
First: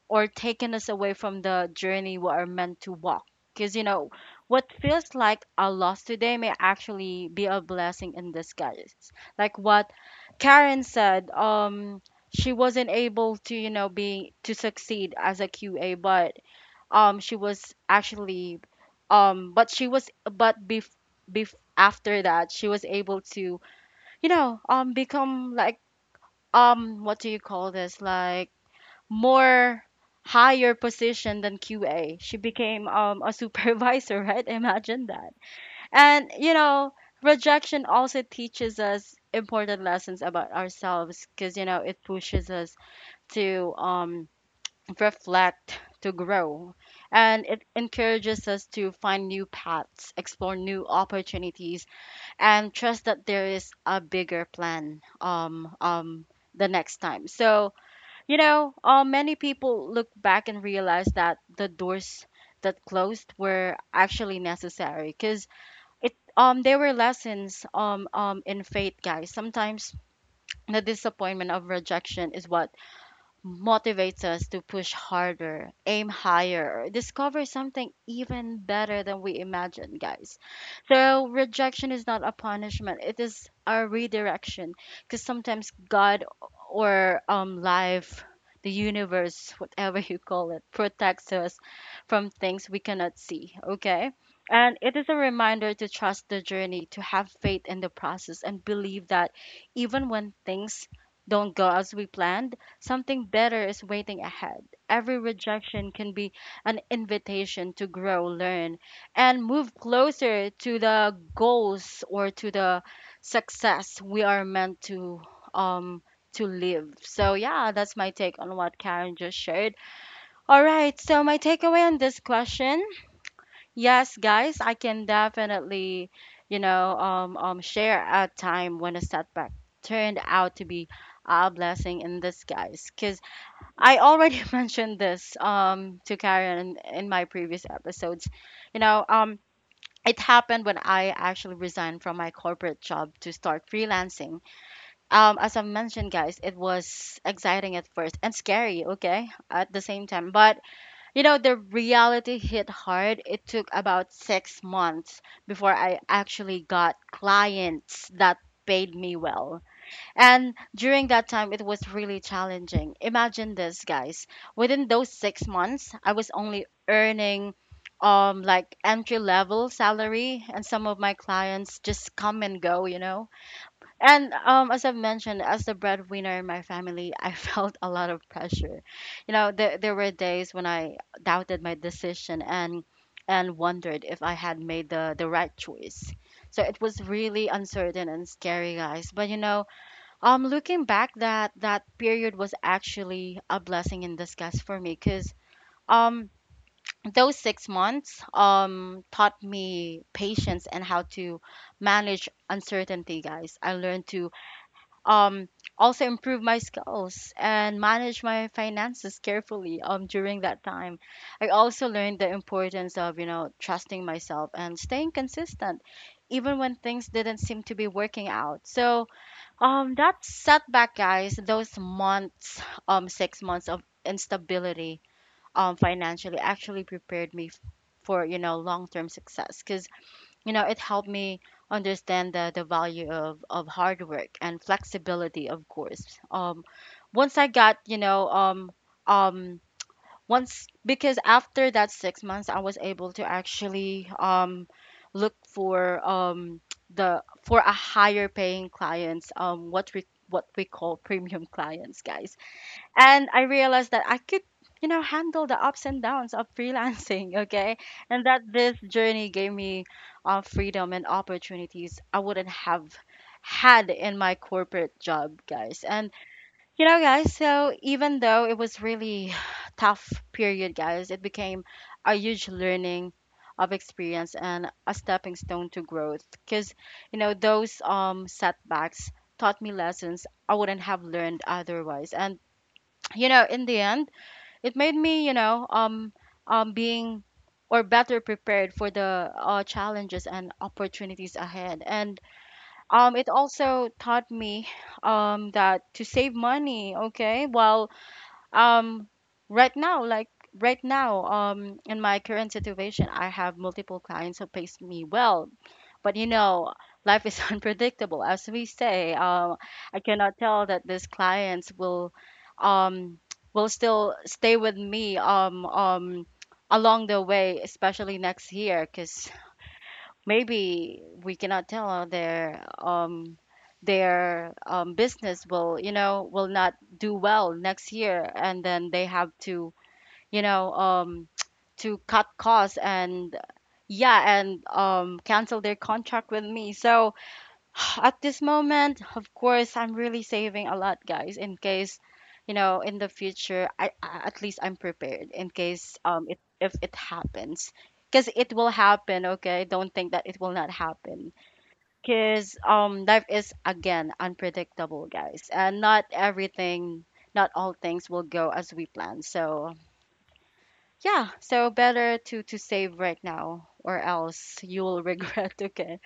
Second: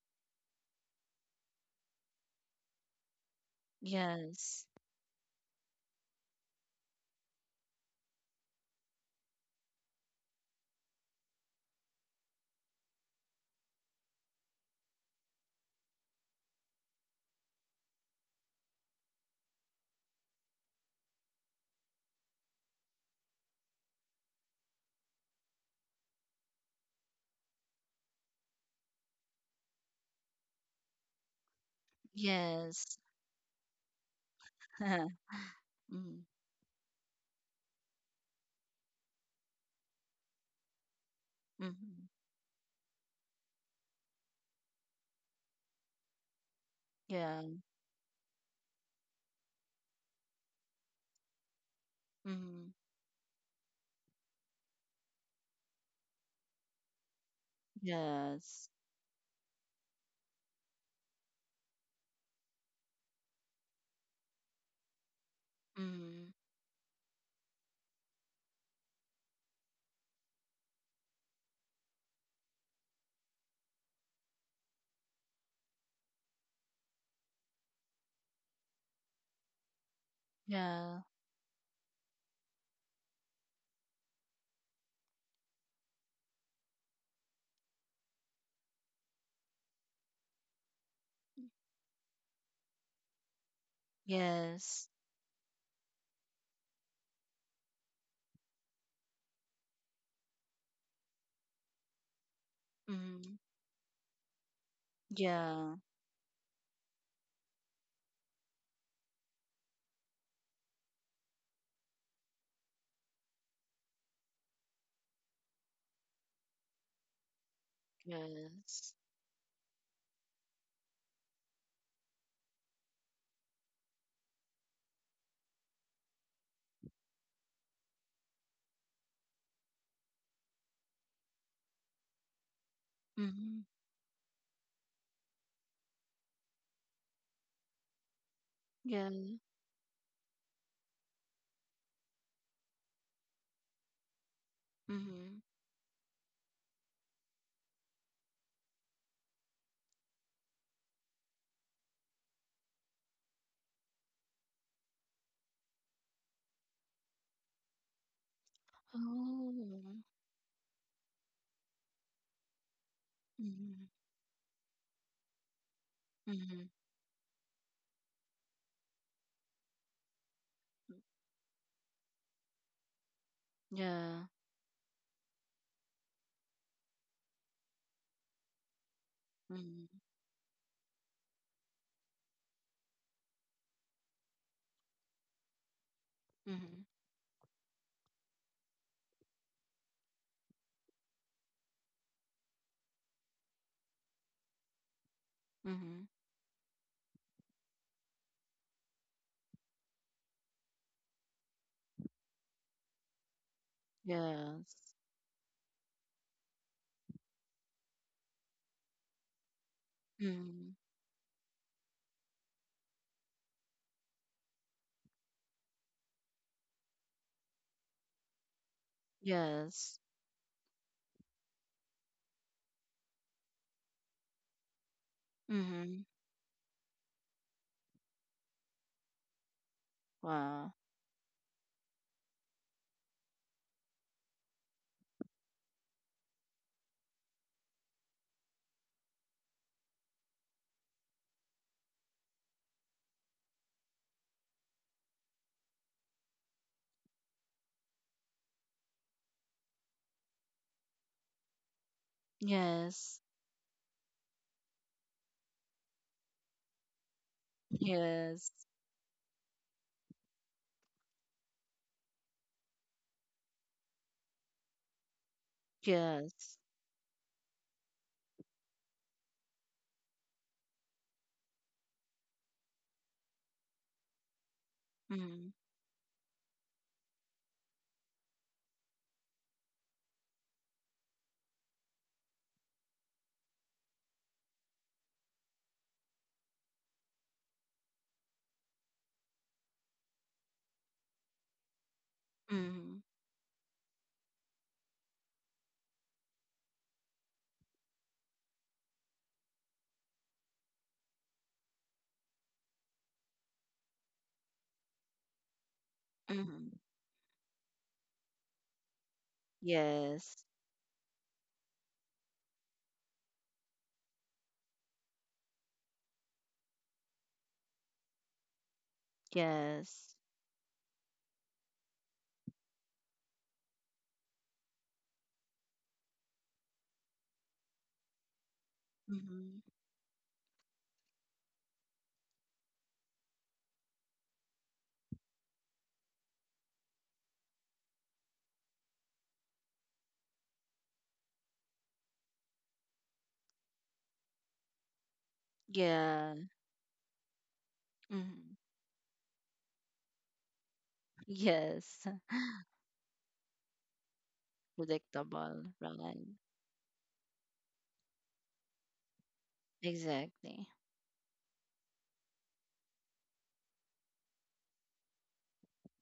[SPEAKER 1] or taken us away from the journey we are meant to walk. Because you know, what
[SPEAKER 2] Yes.
[SPEAKER 1] feels like a loss today may actually be a blessing in disguise. Like what Karen said, she wasn't able to, you know, be to succeed as a QA, but she was actually but she was but bef- bef- after that she was able to become like what do you call this, like more higher position than QA. She became
[SPEAKER 2] Yes.
[SPEAKER 1] a supervisor, right? Imagine
[SPEAKER 2] Mm-hmm.
[SPEAKER 1] that. And you know, rejection also teaches us important lessons about ourselves because you know it pushes us to reflect, to grow.
[SPEAKER 2] Yeah.
[SPEAKER 1] And it encourages us to find new paths, explore new opportunities,
[SPEAKER 2] Mm-hmm.
[SPEAKER 1] and trust that there is a bigger plan, the next time. So, you
[SPEAKER 2] Yes.
[SPEAKER 1] know, many people look back and realize that the doors that closed were actually necessary because it
[SPEAKER 2] Mm-hmm.
[SPEAKER 1] they were lessons in faith, guys. Sometimes the disappointment of rejection is what motivates us to push harder, aim higher, or discover something even better than we imagined, guys.
[SPEAKER 2] Yeah.
[SPEAKER 1] So, rejection is not a punishment, it is a redirection because sometimes God or life, the universe, whatever you call it, protects us from things we cannot see, okay? And
[SPEAKER 2] Yes.
[SPEAKER 1] it is a reminder to trust the journey, to have faith in the process, and believe that even when things don't go as we planned, something
[SPEAKER 2] Mm-hmm.
[SPEAKER 1] better is waiting ahead. Every
[SPEAKER 2] Yeah.
[SPEAKER 1] rejection can be an invitation to grow, learn, and move closer to the goals or to the success we are meant um to live. So yeah, that's my take on what
[SPEAKER 2] Yes.
[SPEAKER 1] Karen just shared. All right, so my takeaway on this question, yes, guys, I can definitely, share a time when a setback turned out to be a blessing in disguise. 'Cause
[SPEAKER 2] Mm-hmm.
[SPEAKER 1] I already mentioned this to Karen in my previous episodes. You know,
[SPEAKER 2] Yeah.
[SPEAKER 1] it happened when I actually resigned from my corporate job to start freelancing.
[SPEAKER 2] Mm-hmm.
[SPEAKER 1] As I mentioned, guys, it was exciting at first and scary, okay? At the same time, but you know, the reality hit hard. It took about 6 months before I actually got clients that paid me well,
[SPEAKER 2] Oh.
[SPEAKER 1] and during that time, it was really challenging. Imagine this,
[SPEAKER 2] Mm-hmm.
[SPEAKER 1] guys. Within those 6 months, I was only
[SPEAKER 2] Mm-hmm.
[SPEAKER 1] earning like entry level salary, and some of my clients just come and go, you know. And
[SPEAKER 2] Yeah.
[SPEAKER 1] as I've mentioned, as the breadwinner in my family, I felt a lot of pressure. You know, there
[SPEAKER 2] Mm-hmm.
[SPEAKER 1] were days when I doubted my decision and wondered if I had made the right choice. So it
[SPEAKER 2] Mm-hmm.
[SPEAKER 1] was really uncertain and scary, guys. But looking back, that period was actually a blessing in disguise for me, because
[SPEAKER 2] Mm-hmm.
[SPEAKER 1] um, those 6 months taught me patience and how to manage uncertainty, guys. I learned to
[SPEAKER 2] Yes.
[SPEAKER 1] um also improve my skills and manage my finances carefully during that
[SPEAKER 2] Mm-hmm.
[SPEAKER 1] time. I also learned the importance of, you know, trusting myself and staying consistent, even when things didn't seem to be working out. So
[SPEAKER 2] Yes.
[SPEAKER 1] that setback, guys, those months, 6 months of instability,
[SPEAKER 2] Mm-hmm.
[SPEAKER 1] financially actually prepared me for, you know, long-term success. Because, you know, it
[SPEAKER 2] Wow.
[SPEAKER 1] helped me understand the value of hard work and flexibility, of course. Um, once I got, you know, um, once Because after that 6 months I was able to actually look for the for a higher paying clients what we call premium clients, guys.
[SPEAKER 2] Yes.
[SPEAKER 1] And I realized that I could, you know, handle the ups and downs of freelancing, okay, and that
[SPEAKER 2] Yes.
[SPEAKER 1] this journey gave me freedom and opportunities I wouldn't have had in my corporate job, guys. And
[SPEAKER 2] Yes.
[SPEAKER 1] you know, guys, so even though it was really tough period, guys, it became a huge learning of experience and a stepping
[SPEAKER 2] Mm-hmm.
[SPEAKER 1] stone to growth. Because, you know, those setbacks taught me lessons I wouldn't have learned otherwise. And, you know, in the end, it made me, you know, being or better prepared for the challenges and opportunities ahead. And
[SPEAKER 2] Mm-hmm.
[SPEAKER 1] it also taught me that to save money, okay, while um, right now, like right now, in my current situation, I have multiple clients who pays me well, but you know,
[SPEAKER 2] Mm-hmm.
[SPEAKER 1] life is unpredictable, as we say. I cannot
[SPEAKER 2] Yes.
[SPEAKER 1] tell that these clients um, will still stay with me, along the way, especially next year, because
[SPEAKER 2] Yes.
[SPEAKER 1] maybe we cannot tell their business will, you know, will not do well next year, and then they have
[SPEAKER 2] Mm-hmm.
[SPEAKER 1] to, you know, to cut costs and yeah, and cancel their contract with me. So at this moment, of course, I'm really saving a lot, guys, in case, you know, in the future, I at least I'm prepared in case
[SPEAKER 2] Yeah.
[SPEAKER 1] if it happens. Because it
[SPEAKER 2] Hmm.
[SPEAKER 1] will happen, okay? Don't think that it will not happen.
[SPEAKER 2] Yes.
[SPEAKER 1] Because life is, again, unpredictable, guys.
[SPEAKER 2] Predictable.
[SPEAKER 1] And not
[SPEAKER 2] Right.
[SPEAKER 1] everything, not all things will go as we plan. So,
[SPEAKER 2] Exactly.
[SPEAKER 1] yeah. So, better to save right now, or else you will regret, okay?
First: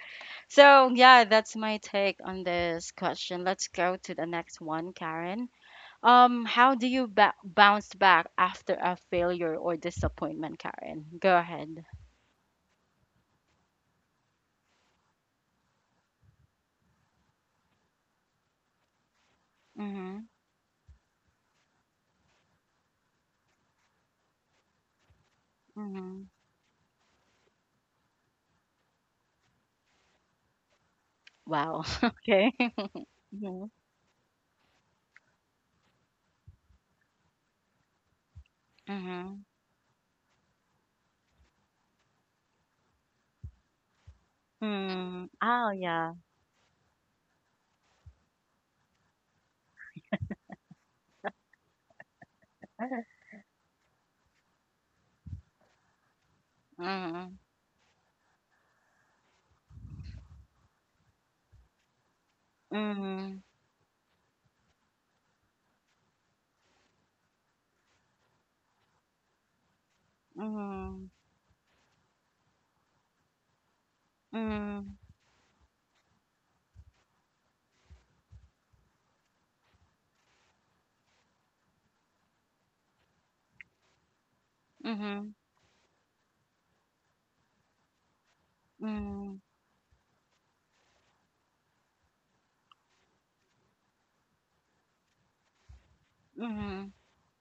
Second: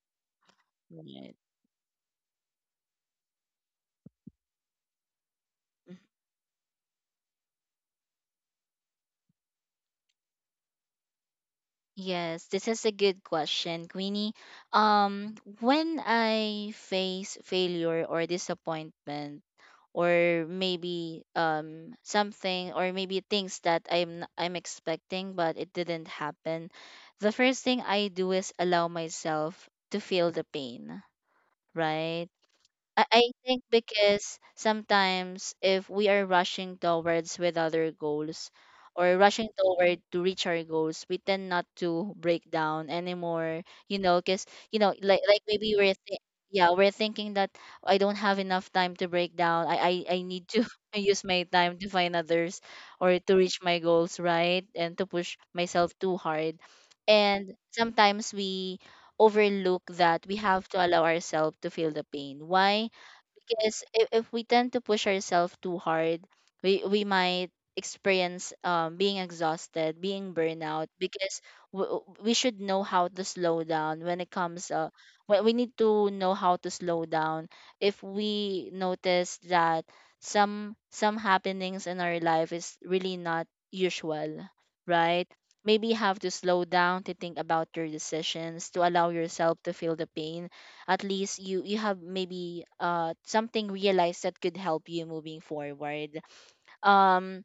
[SPEAKER 1] So, yeah,
[SPEAKER 2] Right.
[SPEAKER 1] that's my take on this question. Let's go to the next one, Karen.
[SPEAKER 2] Mhm.
[SPEAKER 1] How do you bounce back after a failure or disappointment, Karen? Go ahead.
[SPEAKER 2] Yes, this is a good question, Queenie. Um, when I face failure or disappointment,
[SPEAKER 1] Mm-hmm.
[SPEAKER 2] or maybe something, or maybe things that I'm expecting but it didn't
[SPEAKER 1] Mm-hmm.
[SPEAKER 2] happen, the first thing I do is allow myself to feel the pain,
[SPEAKER 1] Wow.
[SPEAKER 2] right?
[SPEAKER 1] Okay.
[SPEAKER 2] I think
[SPEAKER 1] Mm-hmm.
[SPEAKER 2] because sometimes if we are rushing towards with other goals, or
[SPEAKER 1] Mm-hmm.
[SPEAKER 2] rushing toward to reach our goals, we tend not to break down anymore, you know, because, you know,
[SPEAKER 1] Mm-hmm.
[SPEAKER 2] like
[SPEAKER 1] Oh,
[SPEAKER 2] maybe we're,
[SPEAKER 1] yeah.
[SPEAKER 2] yeah, we're thinking that I don't have enough time to break down. I need to use my time to find others or to reach my goals, right? And to push myself too hard.
[SPEAKER 1] Mm-hmm.
[SPEAKER 2] And sometimes we overlook that we have to allow ourselves to feel the pain. Why?
[SPEAKER 1] Mm-hmm.
[SPEAKER 2] Because if we tend to push ourselves too hard, we might experience being exhausted, being burnout, because we should know how to slow down when it comes
[SPEAKER 1] Mm-hmm.
[SPEAKER 2] when we need to know how to slow down if we notice that some happenings in our life is really not usual,
[SPEAKER 1] Mm-hmm.
[SPEAKER 2] right? Maybe you have to slow down to think about your decisions, to allow
[SPEAKER 1] Mm-hmm.
[SPEAKER 2] yourself to feel the pain. At least you have maybe something realized that could help you moving forward.
[SPEAKER 1] Mm-hmm.
[SPEAKER 2] um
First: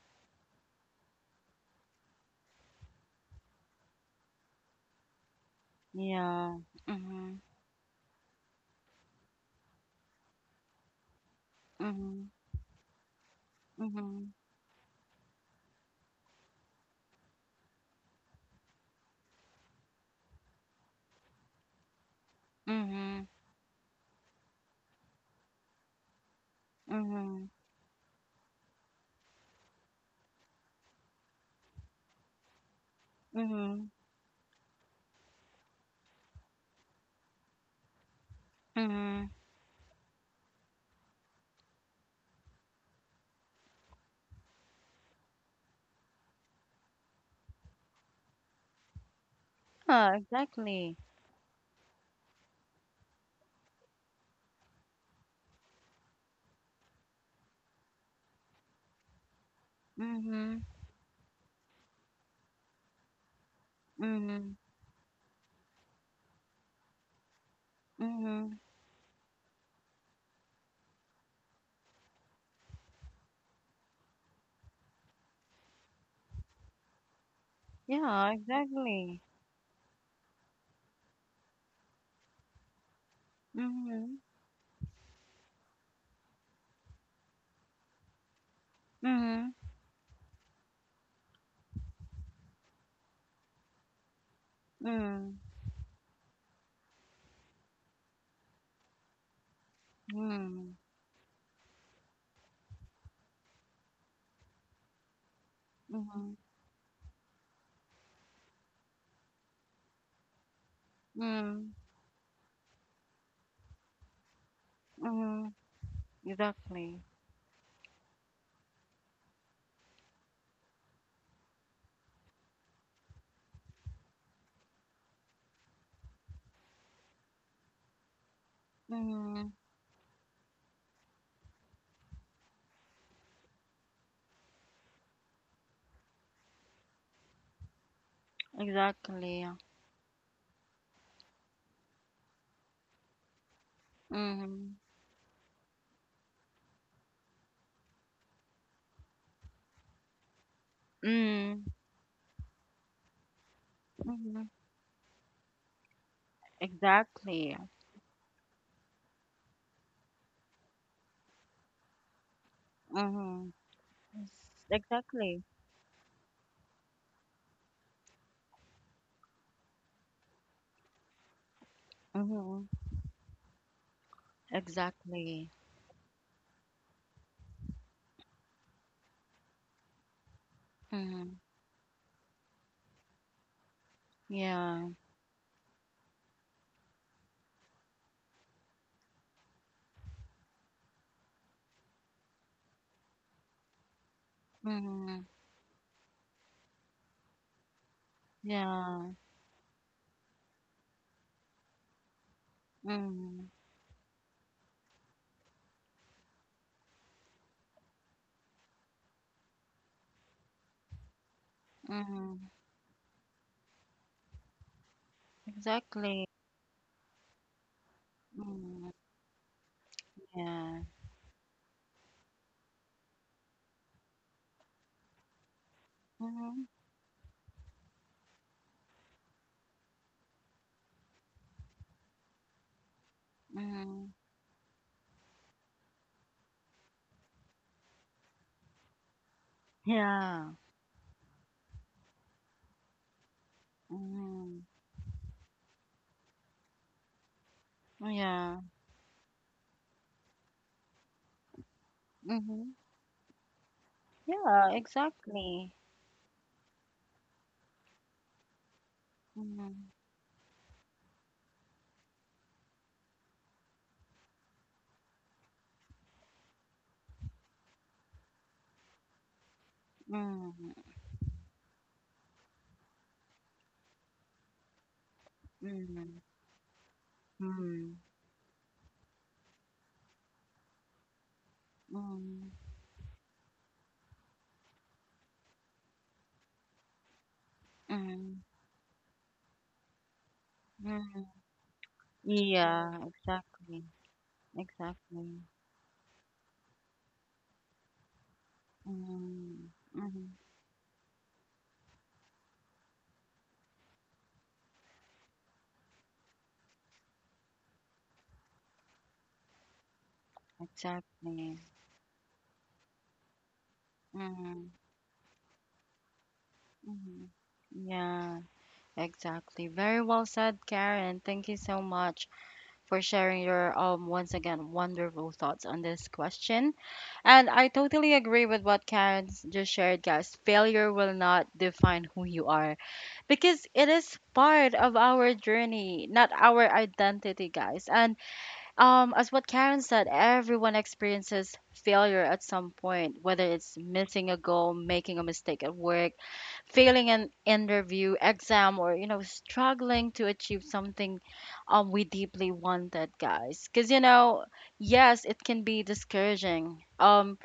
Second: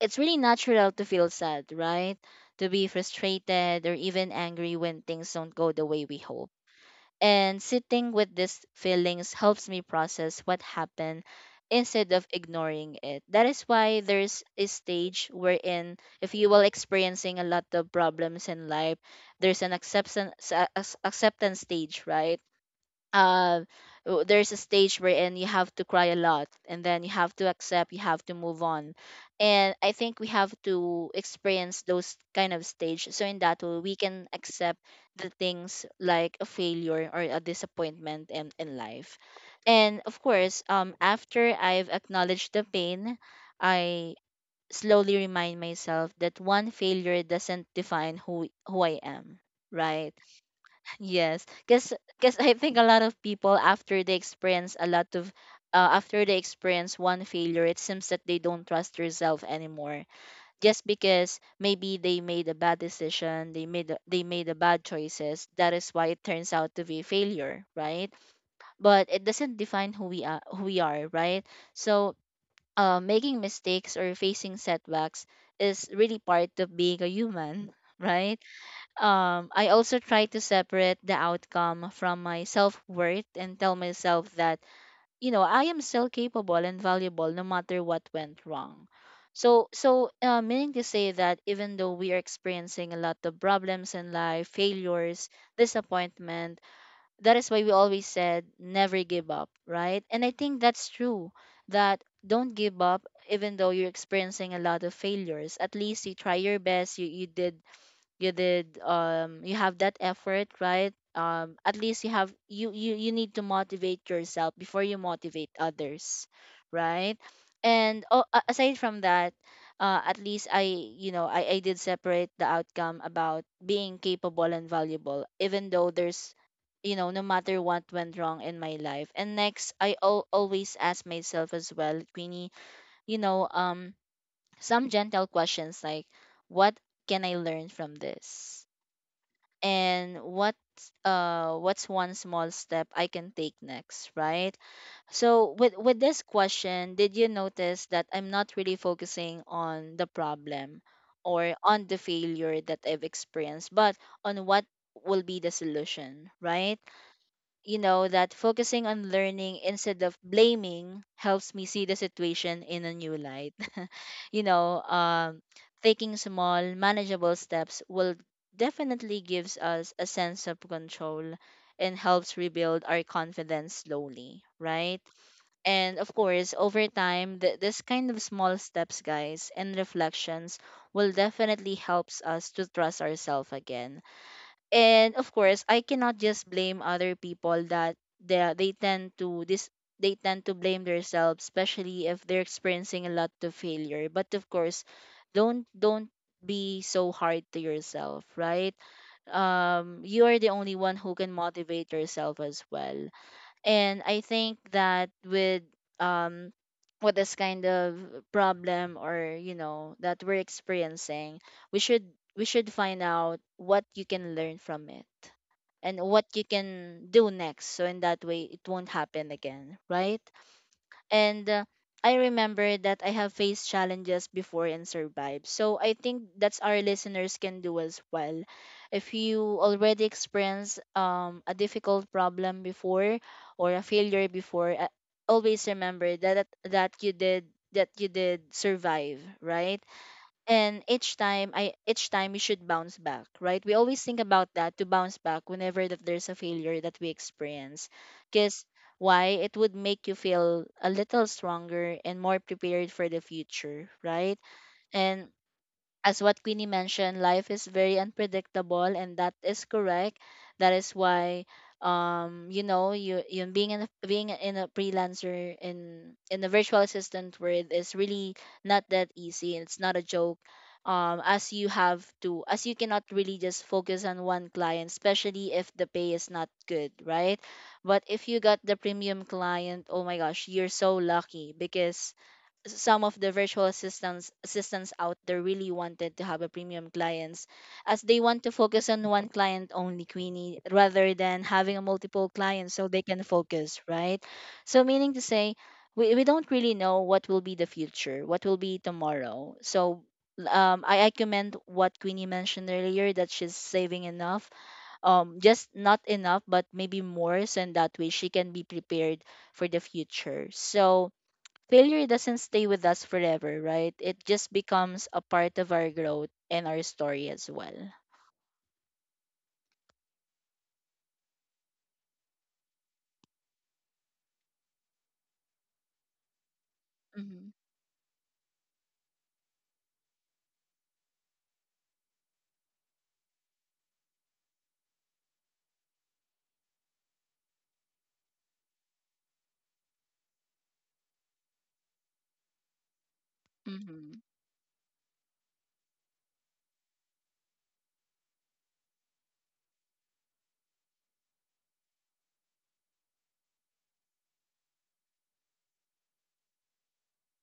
[SPEAKER 2] it's really natural to feel sad, right? To be frustrated or even angry when things don't go the way we hope.
[SPEAKER 1] Yeah. Mm-hmm.
[SPEAKER 2] And sitting with these feelings helps me process what happened instead
[SPEAKER 1] Mm-hmm.
[SPEAKER 2] of ignoring it. That is why
[SPEAKER 1] Mm-hmm.
[SPEAKER 2] there's a stage wherein if you will experiencing a lot of problems in life, there's an acceptance acceptance stage, right?
[SPEAKER 1] Mm-hmm.
[SPEAKER 2] uh, there's a stage wherein you have to cry a lot, and then you have to accept, you have to move on. And I think we have to experience those kind of stage, so in that way
[SPEAKER 1] Mm-hmm.
[SPEAKER 2] we can accept the things like a failure or a disappointment in life.
[SPEAKER 1] Mm-hmm.
[SPEAKER 2] And of course, after I've acknowledged the pain, I slowly remind myself that one failure doesn't define who I am, right?
[SPEAKER 1] Yeah, exactly.
[SPEAKER 2] Yes, because I think a lot of people after they experience a lot of after they experience one failure, it seems that they don't trust yourself anymore.
[SPEAKER 1] Mhm.
[SPEAKER 2] Just because maybe they made a bad decision, they they made a
[SPEAKER 1] Mhm.
[SPEAKER 2] bad choices. That is why it turns out to be a failure, right?
[SPEAKER 1] Mhm.
[SPEAKER 2] But it doesn't define who we are, right? So, making mistakes or facing setbacks is really part of being a human,
[SPEAKER 1] Yeah,
[SPEAKER 2] right?
[SPEAKER 1] exactly.
[SPEAKER 2] I also try to separate the outcome from my self worth and tell
[SPEAKER 1] Mhm.
[SPEAKER 2] myself that you know I am still capable and valuable no matter what went wrong.
[SPEAKER 1] Mhm.
[SPEAKER 2] Meaning to say that even though we are experiencing a lot of problems in life, failures,
[SPEAKER 1] Mhm.
[SPEAKER 2] disappointment, that is why we always said never give up, right? And I think
[SPEAKER 1] Mhm.
[SPEAKER 2] that's true, that don't give up even though you're experiencing a lot of failures. At least you try
[SPEAKER 1] Mhm.
[SPEAKER 2] your best, you did you did, you have that effort, right?
[SPEAKER 1] Mhm.
[SPEAKER 2] At least you have you need to motivate yourself before you motivate
[SPEAKER 1] Mhm.
[SPEAKER 2] others,
[SPEAKER 1] Exactly.
[SPEAKER 2] right? And oh, aside from that, at least I you know I did separate the outcome about being capable and valuable, even though there's you know no matter what went wrong in my life. And
[SPEAKER 1] Mhm.
[SPEAKER 2] next always ask myself as well, Queenie, you know, some gentle questions like, what can I learn from this,
[SPEAKER 1] Exactly.
[SPEAKER 2] and what's one small step I can take next, right?
[SPEAKER 1] Mhm.
[SPEAKER 2] So with this question, did you notice that I'm not really focusing on the problem or
[SPEAKER 1] Mhm.
[SPEAKER 2] on the failure that I've experienced, but on
[SPEAKER 1] Mhm.
[SPEAKER 2] what will be the solution, right?
[SPEAKER 1] Exactly.
[SPEAKER 2] You know that focusing on learning instead of blaming helps me see the situation in a new
[SPEAKER 1] Mhm.
[SPEAKER 2] light.
[SPEAKER 1] Yes,
[SPEAKER 2] You know,
[SPEAKER 1] exactly.
[SPEAKER 2] taking small manageable steps will definitely gives us a sense of control and helps
[SPEAKER 1] Mhm.
[SPEAKER 2] rebuild our confidence slowly, right?
[SPEAKER 1] Exactly.
[SPEAKER 2] And of course, over time, this kind of small steps, guys, and reflections will
[SPEAKER 1] Mhm.
[SPEAKER 2] definitely helps us to trust ourselves again.
[SPEAKER 1] Yeah.
[SPEAKER 2] And of course, I cannot just blame other people that they tend to this they tend to blame themselves, especially if they're experiencing a lot of failure. But of course,
[SPEAKER 1] Mhm.
[SPEAKER 2] don't be so hard to yourself, right?
[SPEAKER 1] Yeah.
[SPEAKER 2] You are the only one who can motivate yourself as well.
[SPEAKER 1] Mhm.
[SPEAKER 2] And I think that with um this kind of problem, or you know that we're experiencing, we should we
[SPEAKER 1] Mhm.
[SPEAKER 2] should find out what you can learn from it and what
[SPEAKER 1] Exactly.
[SPEAKER 2] you can do next, so in that way it won't
[SPEAKER 1] Mhm.
[SPEAKER 2] happen again, right?
[SPEAKER 1] Yeah.
[SPEAKER 2] And I remember that I have faced challenges before and survived. So I think that's
[SPEAKER 1] Mhm.
[SPEAKER 2] our listeners can do as well. If you already experienced a difficult problem before, or a
[SPEAKER 1] Mhm.
[SPEAKER 2] failure before, always remember that that you did survive, right?
[SPEAKER 1] Yeah.
[SPEAKER 2] And each time we should bounce back, right? We always think about
[SPEAKER 1] Mhm.
[SPEAKER 2] that, to bounce back whenever that there's a failure that we experience,
[SPEAKER 1] Yeah.
[SPEAKER 2] because why, it would make you feel a little stronger and more
[SPEAKER 1] Mhm.
[SPEAKER 2] prepared for the future, right?
[SPEAKER 1] Yeah,
[SPEAKER 2] And
[SPEAKER 1] exactly.
[SPEAKER 2] as what Queenie mentioned, life is very unpredictable, and that is
[SPEAKER 1] Mhm.
[SPEAKER 2] correct. That is why, you know, you being in a freelancer in the virtual assistant world is really not that easy. It's not a joke.
[SPEAKER 1] Mhm.
[SPEAKER 2] As you have to, as you cannot really just focus on one client, especially if the pay
[SPEAKER 1] Mhm.
[SPEAKER 2] is not good, right?
[SPEAKER 1] Mm.
[SPEAKER 2] But if you got the premium client, oh my gosh, you're so lucky, because
[SPEAKER 1] Mhm.
[SPEAKER 2] some of the virtual assistants out there really wanted to have a premium clients, as they
[SPEAKER 1] Mhm.
[SPEAKER 2] want to focus on one client only, Queenie, rather
[SPEAKER 1] Mhm.
[SPEAKER 2] than having a multiple clients, so
[SPEAKER 1] Yeah,
[SPEAKER 2] they can focus,
[SPEAKER 1] exactly.
[SPEAKER 2] right? So meaning to
[SPEAKER 1] Exactly.
[SPEAKER 2] say, we don't really know what will be the future, what will be tomorrow.
[SPEAKER 1] Mhm.
[SPEAKER 2] So
[SPEAKER 1] Mhm.
[SPEAKER 2] I commend what Queenie mentioned earlier, that she's saving enough, just not enough but maybe more, so in that way she can be prepared for the future. So
[SPEAKER 1] Exactly.
[SPEAKER 2] failure doesn't stay with us forever, right? It just
[SPEAKER 1] Mhm.
[SPEAKER 2] becomes a part of our growth and our
[SPEAKER 1] Mhm.
[SPEAKER 2] story as well.
[SPEAKER 1] Yeah, exactly. Very well said, Karen. Thank you so much for sharing your once again wonderful thoughts on this question. And
[SPEAKER 2] Mm-hmm.
[SPEAKER 1] I totally agree with what Karen just shared, guys. Failure will not define who you are because it is part of our journey, not our identity, guys. And as what Karen said, everyone experiences failure at some point, whether it's
[SPEAKER 2] Mm-hmm.
[SPEAKER 1] missing a goal, making a mistake at work, failing an interview, exam, or you know, struggling to achieve something we deeply wanted, guys. Because you know, yes, it can be discouraging.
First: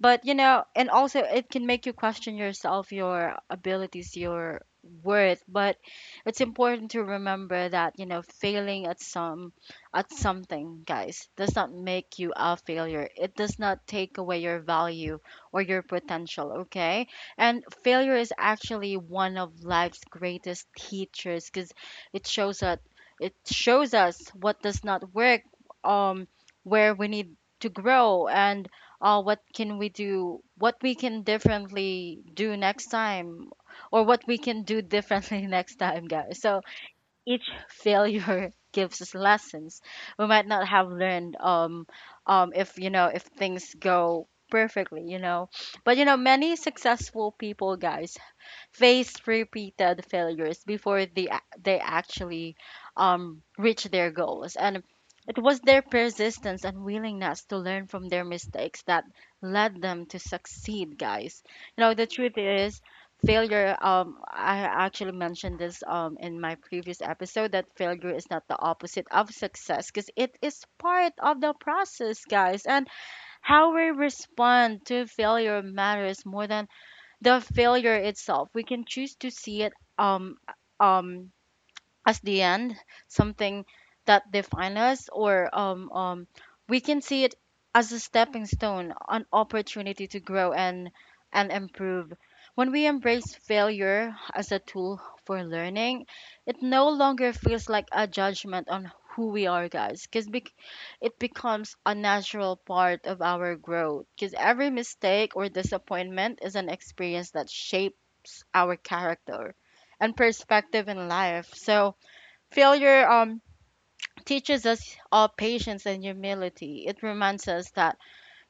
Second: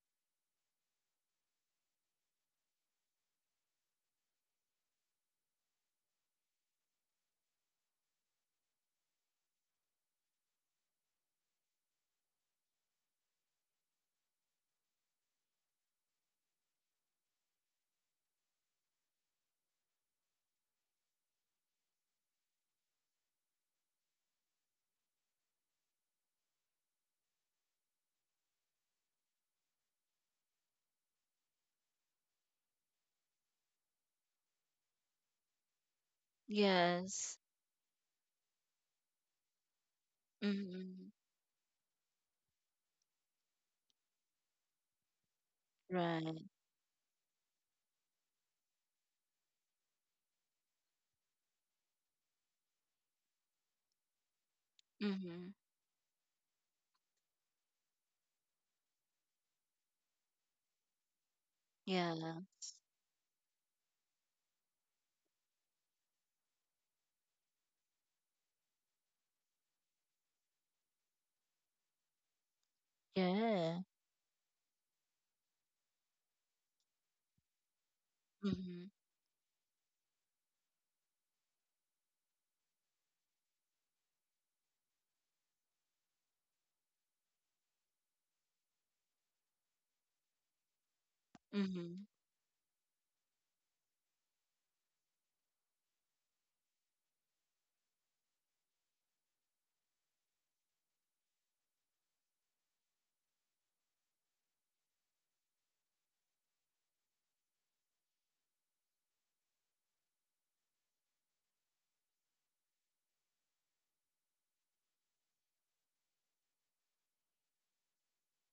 [SPEAKER 1] But you know, and also it can make you question yourself, your abilities, your worth. But it's important to remember that, you know, failing at some at something, guys, does not make you a failure. It does not take away your value or your potential, okay? And failure is actually one of life's greatest teachers because it shows us it shows us what does not work, um, where we need to grow, and what we can differently do next time, or what we can do differently next time, guys. So
[SPEAKER 2] Yes.
[SPEAKER 1] each failure gives us lessons we might not have
[SPEAKER 2] Mm-hmm.
[SPEAKER 1] learned if, you know, if things go perfectly, you know. But you know,
[SPEAKER 2] Right.
[SPEAKER 1] many successful people, guys, faced repeated failures before they actually reach their goals. And it
[SPEAKER 2] Mm-hmm.
[SPEAKER 1] was their persistence and willingness to learn from their mistakes that led them to succeed, guys. You know, the
[SPEAKER 2] Yeah.
[SPEAKER 1] truth is, failure. I actually mentioned this in my previous episode that failure is not the opposite of success because it is part of the process, guys. And how
[SPEAKER 2] Yeah.
[SPEAKER 1] we respond to failure matters more than the failure itself. We
[SPEAKER 2] Mm-hmm.
[SPEAKER 1] can choose to see it um um as the end, something that defines us, or we can see it as a stepping stone, an opportunity to grow and
[SPEAKER 2] Mm-hmm.
[SPEAKER 1] improve. When we embrace failure as a tool for learning, it no longer feels like a judgment on who we are, guys, because it becomes a natural part of our growth. Because every mistake or disappointment is an experience that shapes our character and perspective in life. So, failure teaches us all patience and humility. It reminds us that,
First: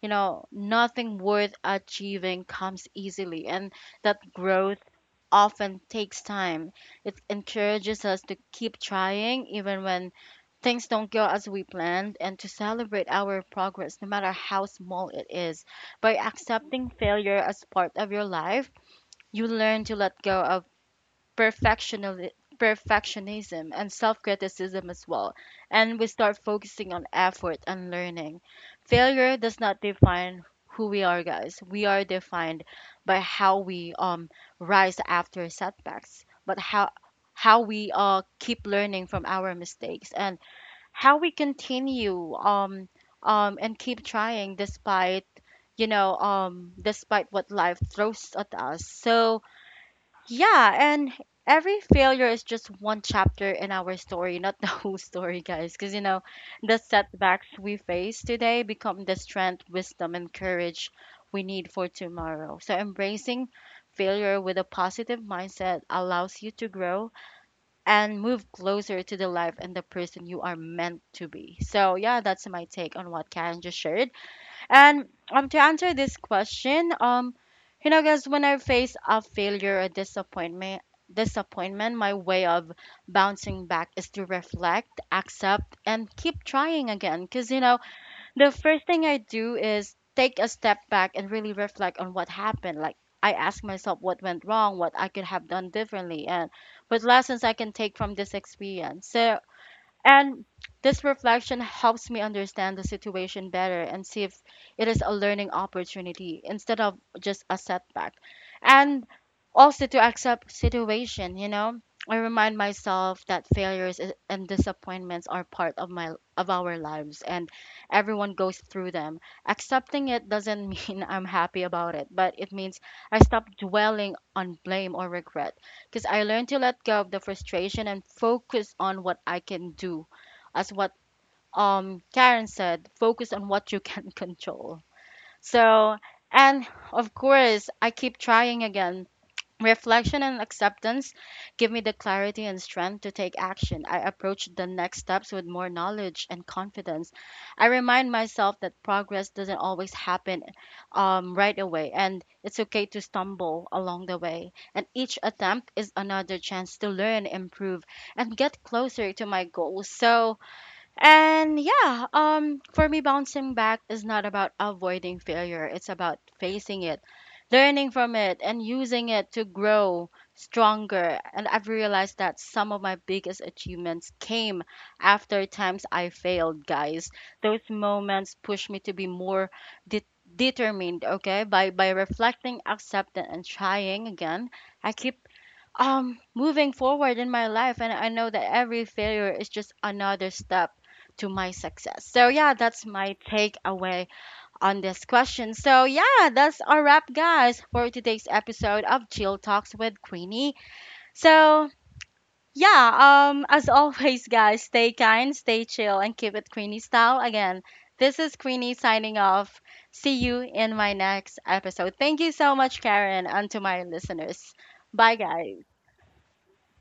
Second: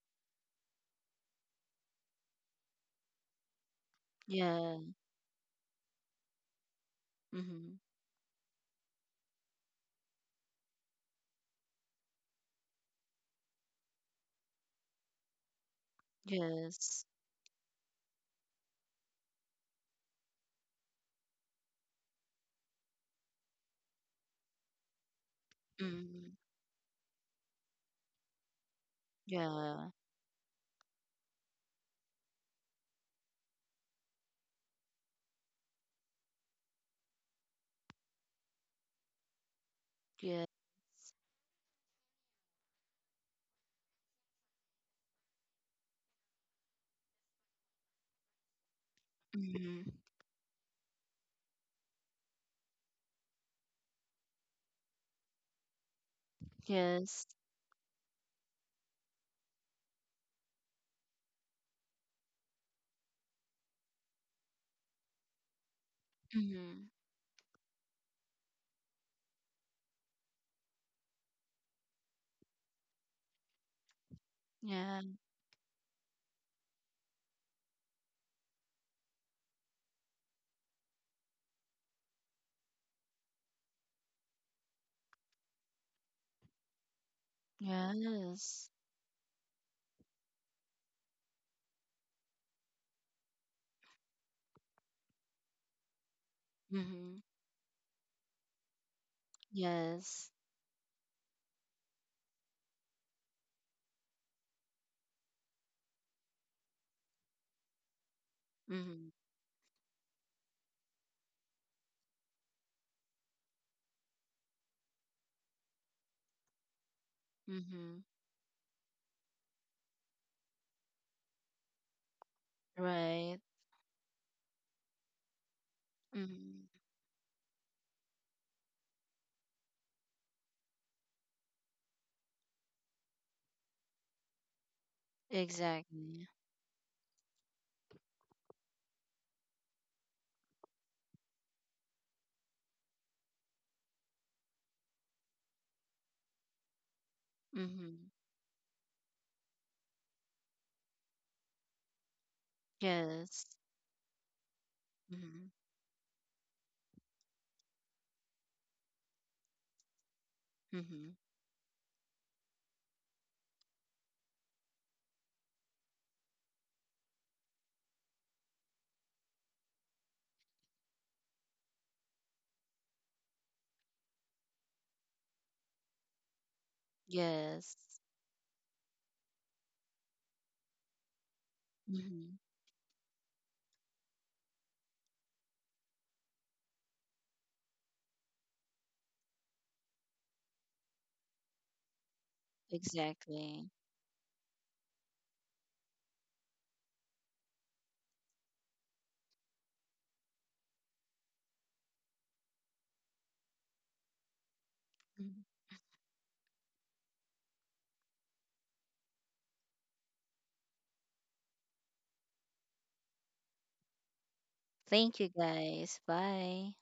[SPEAKER 1] you know, nothing worth achieving comes easily, and that
[SPEAKER 2] Yeah.
[SPEAKER 1] growth often takes time. It
[SPEAKER 2] Mm-hmm.
[SPEAKER 1] encourages us to keep trying even when things don't go as we planned, and to celebrate our progress no matter how small it is. By accepting
[SPEAKER 2] Yes.
[SPEAKER 1] failure as part of your life, you learn to let go of perfectionism perfectionism and self-criticism as well, and we
[SPEAKER 2] Mm-hmm.
[SPEAKER 1] start focusing on effort and learning. Failure does not
[SPEAKER 2] Yeah.
[SPEAKER 1] define who we are, guys. We are defined by how we rise after setbacks, but how we keep learning from our mistakes, and
[SPEAKER 2] Yeah.
[SPEAKER 1] how we continue and keep trying despite, you know, despite what life throws at us. So
[SPEAKER 2] Mm-hmm.
[SPEAKER 1] yeah, and every failure is just one chapter in our story, not the whole story, guys. Because, you know, the
[SPEAKER 2] Yes.
[SPEAKER 1] setbacks we face today become the strength, wisdom, and courage we need for tomorrow. So, embracing failure with a positive mindset allows you to
[SPEAKER 2] Mm-hmm.
[SPEAKER 1] grow and move closer to the life and the person you are meant to be. So, yeah, that's my take on what Karen just shared.
[SPEAKER 2] Yeah.
[SPEAKER 1] And to answer this question, you know, guys, when I face a failure or disappointment, my way of bouncing back is to reflect, accept, and keep trying again. Because, you know, the
[SPEAKER 2] Yes.
[SPEAKER 1] first thing I do is take a step back and really reflect on what happened. Like, I ask myself what went wrong, what I could have done differently, and what
[SPEAKER 2] Mm-hmm.
[SPEAKER 1] lessons I can take from this experience. So
[SPEAKER 2] Yes.
[SPEAKER 1] and this reflection helps me understand the situation better and see if it is a learning opportunity instead of just a setback. And
[SPEAKER 2] Mm-hmm.
[SPEAKER 1] also to accept situation, you know. I remind myself that failures and disappointments are part of my of our lives, and
[SPEAKER 2] Mm-hmm.
[SPEAKER 1] everyone goes through them. Accepting it doesn't mean I'm happy about it, but it means I
[SPEAKER 2] Right.
[SPEAKER 1] stop dwelling on blame or regret, because I learned to
[SPEAKER 2] Mm-hmm.
[SPEAKER 1] let go of the frustration and focus on what I can do. As what Karen said, focus on what you can control. So,
[SPEAKER 2] Exactly.
[SPEAKER 1] and of course, I keep trying again. Reflection and acceptance give me the clarity and strength to take action. I approach the next steps with more knowledge and confidence. I
[SPEAKER 2] Mm-hmm.
[SPEAKER 1] remind myself that progress doesn't always happen right away, and it's okay to
[SPEAKER 2] Yes.
[SPEAKER 1] stumble along the way. And each
[SPEAKER 2] Mm-hmm.
[SPEAKER 1] attempt is another chance to learn, improve, and get closer to my goals. So,
[SPEAKER 2] Mm-hmm.
[SPEAKER 1] and yeah, for me, bouncing back is not about avoiding failure. It's about facing it, learning from it, and using it to grow stronger. And I've realized that some of my biggest achievements came after times I failed, guys. Those
[SPEAKER 2] Yes.
[SPEAKER 1] moments pushed me to be more de- determined, okay? By
[SPEAKER 2] Mm-hmm.
[SPEAKER 1] reflecting, accepting, and trying again, I keep moving forward in my life, and I know that every failure is just another step to my success. So yeah, that's my
[SPEAKER 2] Exactly.
[SPEAKER 1] takeaway on this question. So yeah, that's our wrap, guys, for today's episode of Chill Talks with Queenie. So yeah, as always, guys, stay kind,
[SPEAKER 2] Mhm.
[SPEAKER 1] stay chill, and keep it Queenie style. Again, this is Queenie signing off. See you in my next episode. Thank you so much, Karen, and to my listeners. Bye,
[SPEAKER 2] Thank you,
[SPEAKER 1] guys.
[SPEAKER 2] guys. Bye.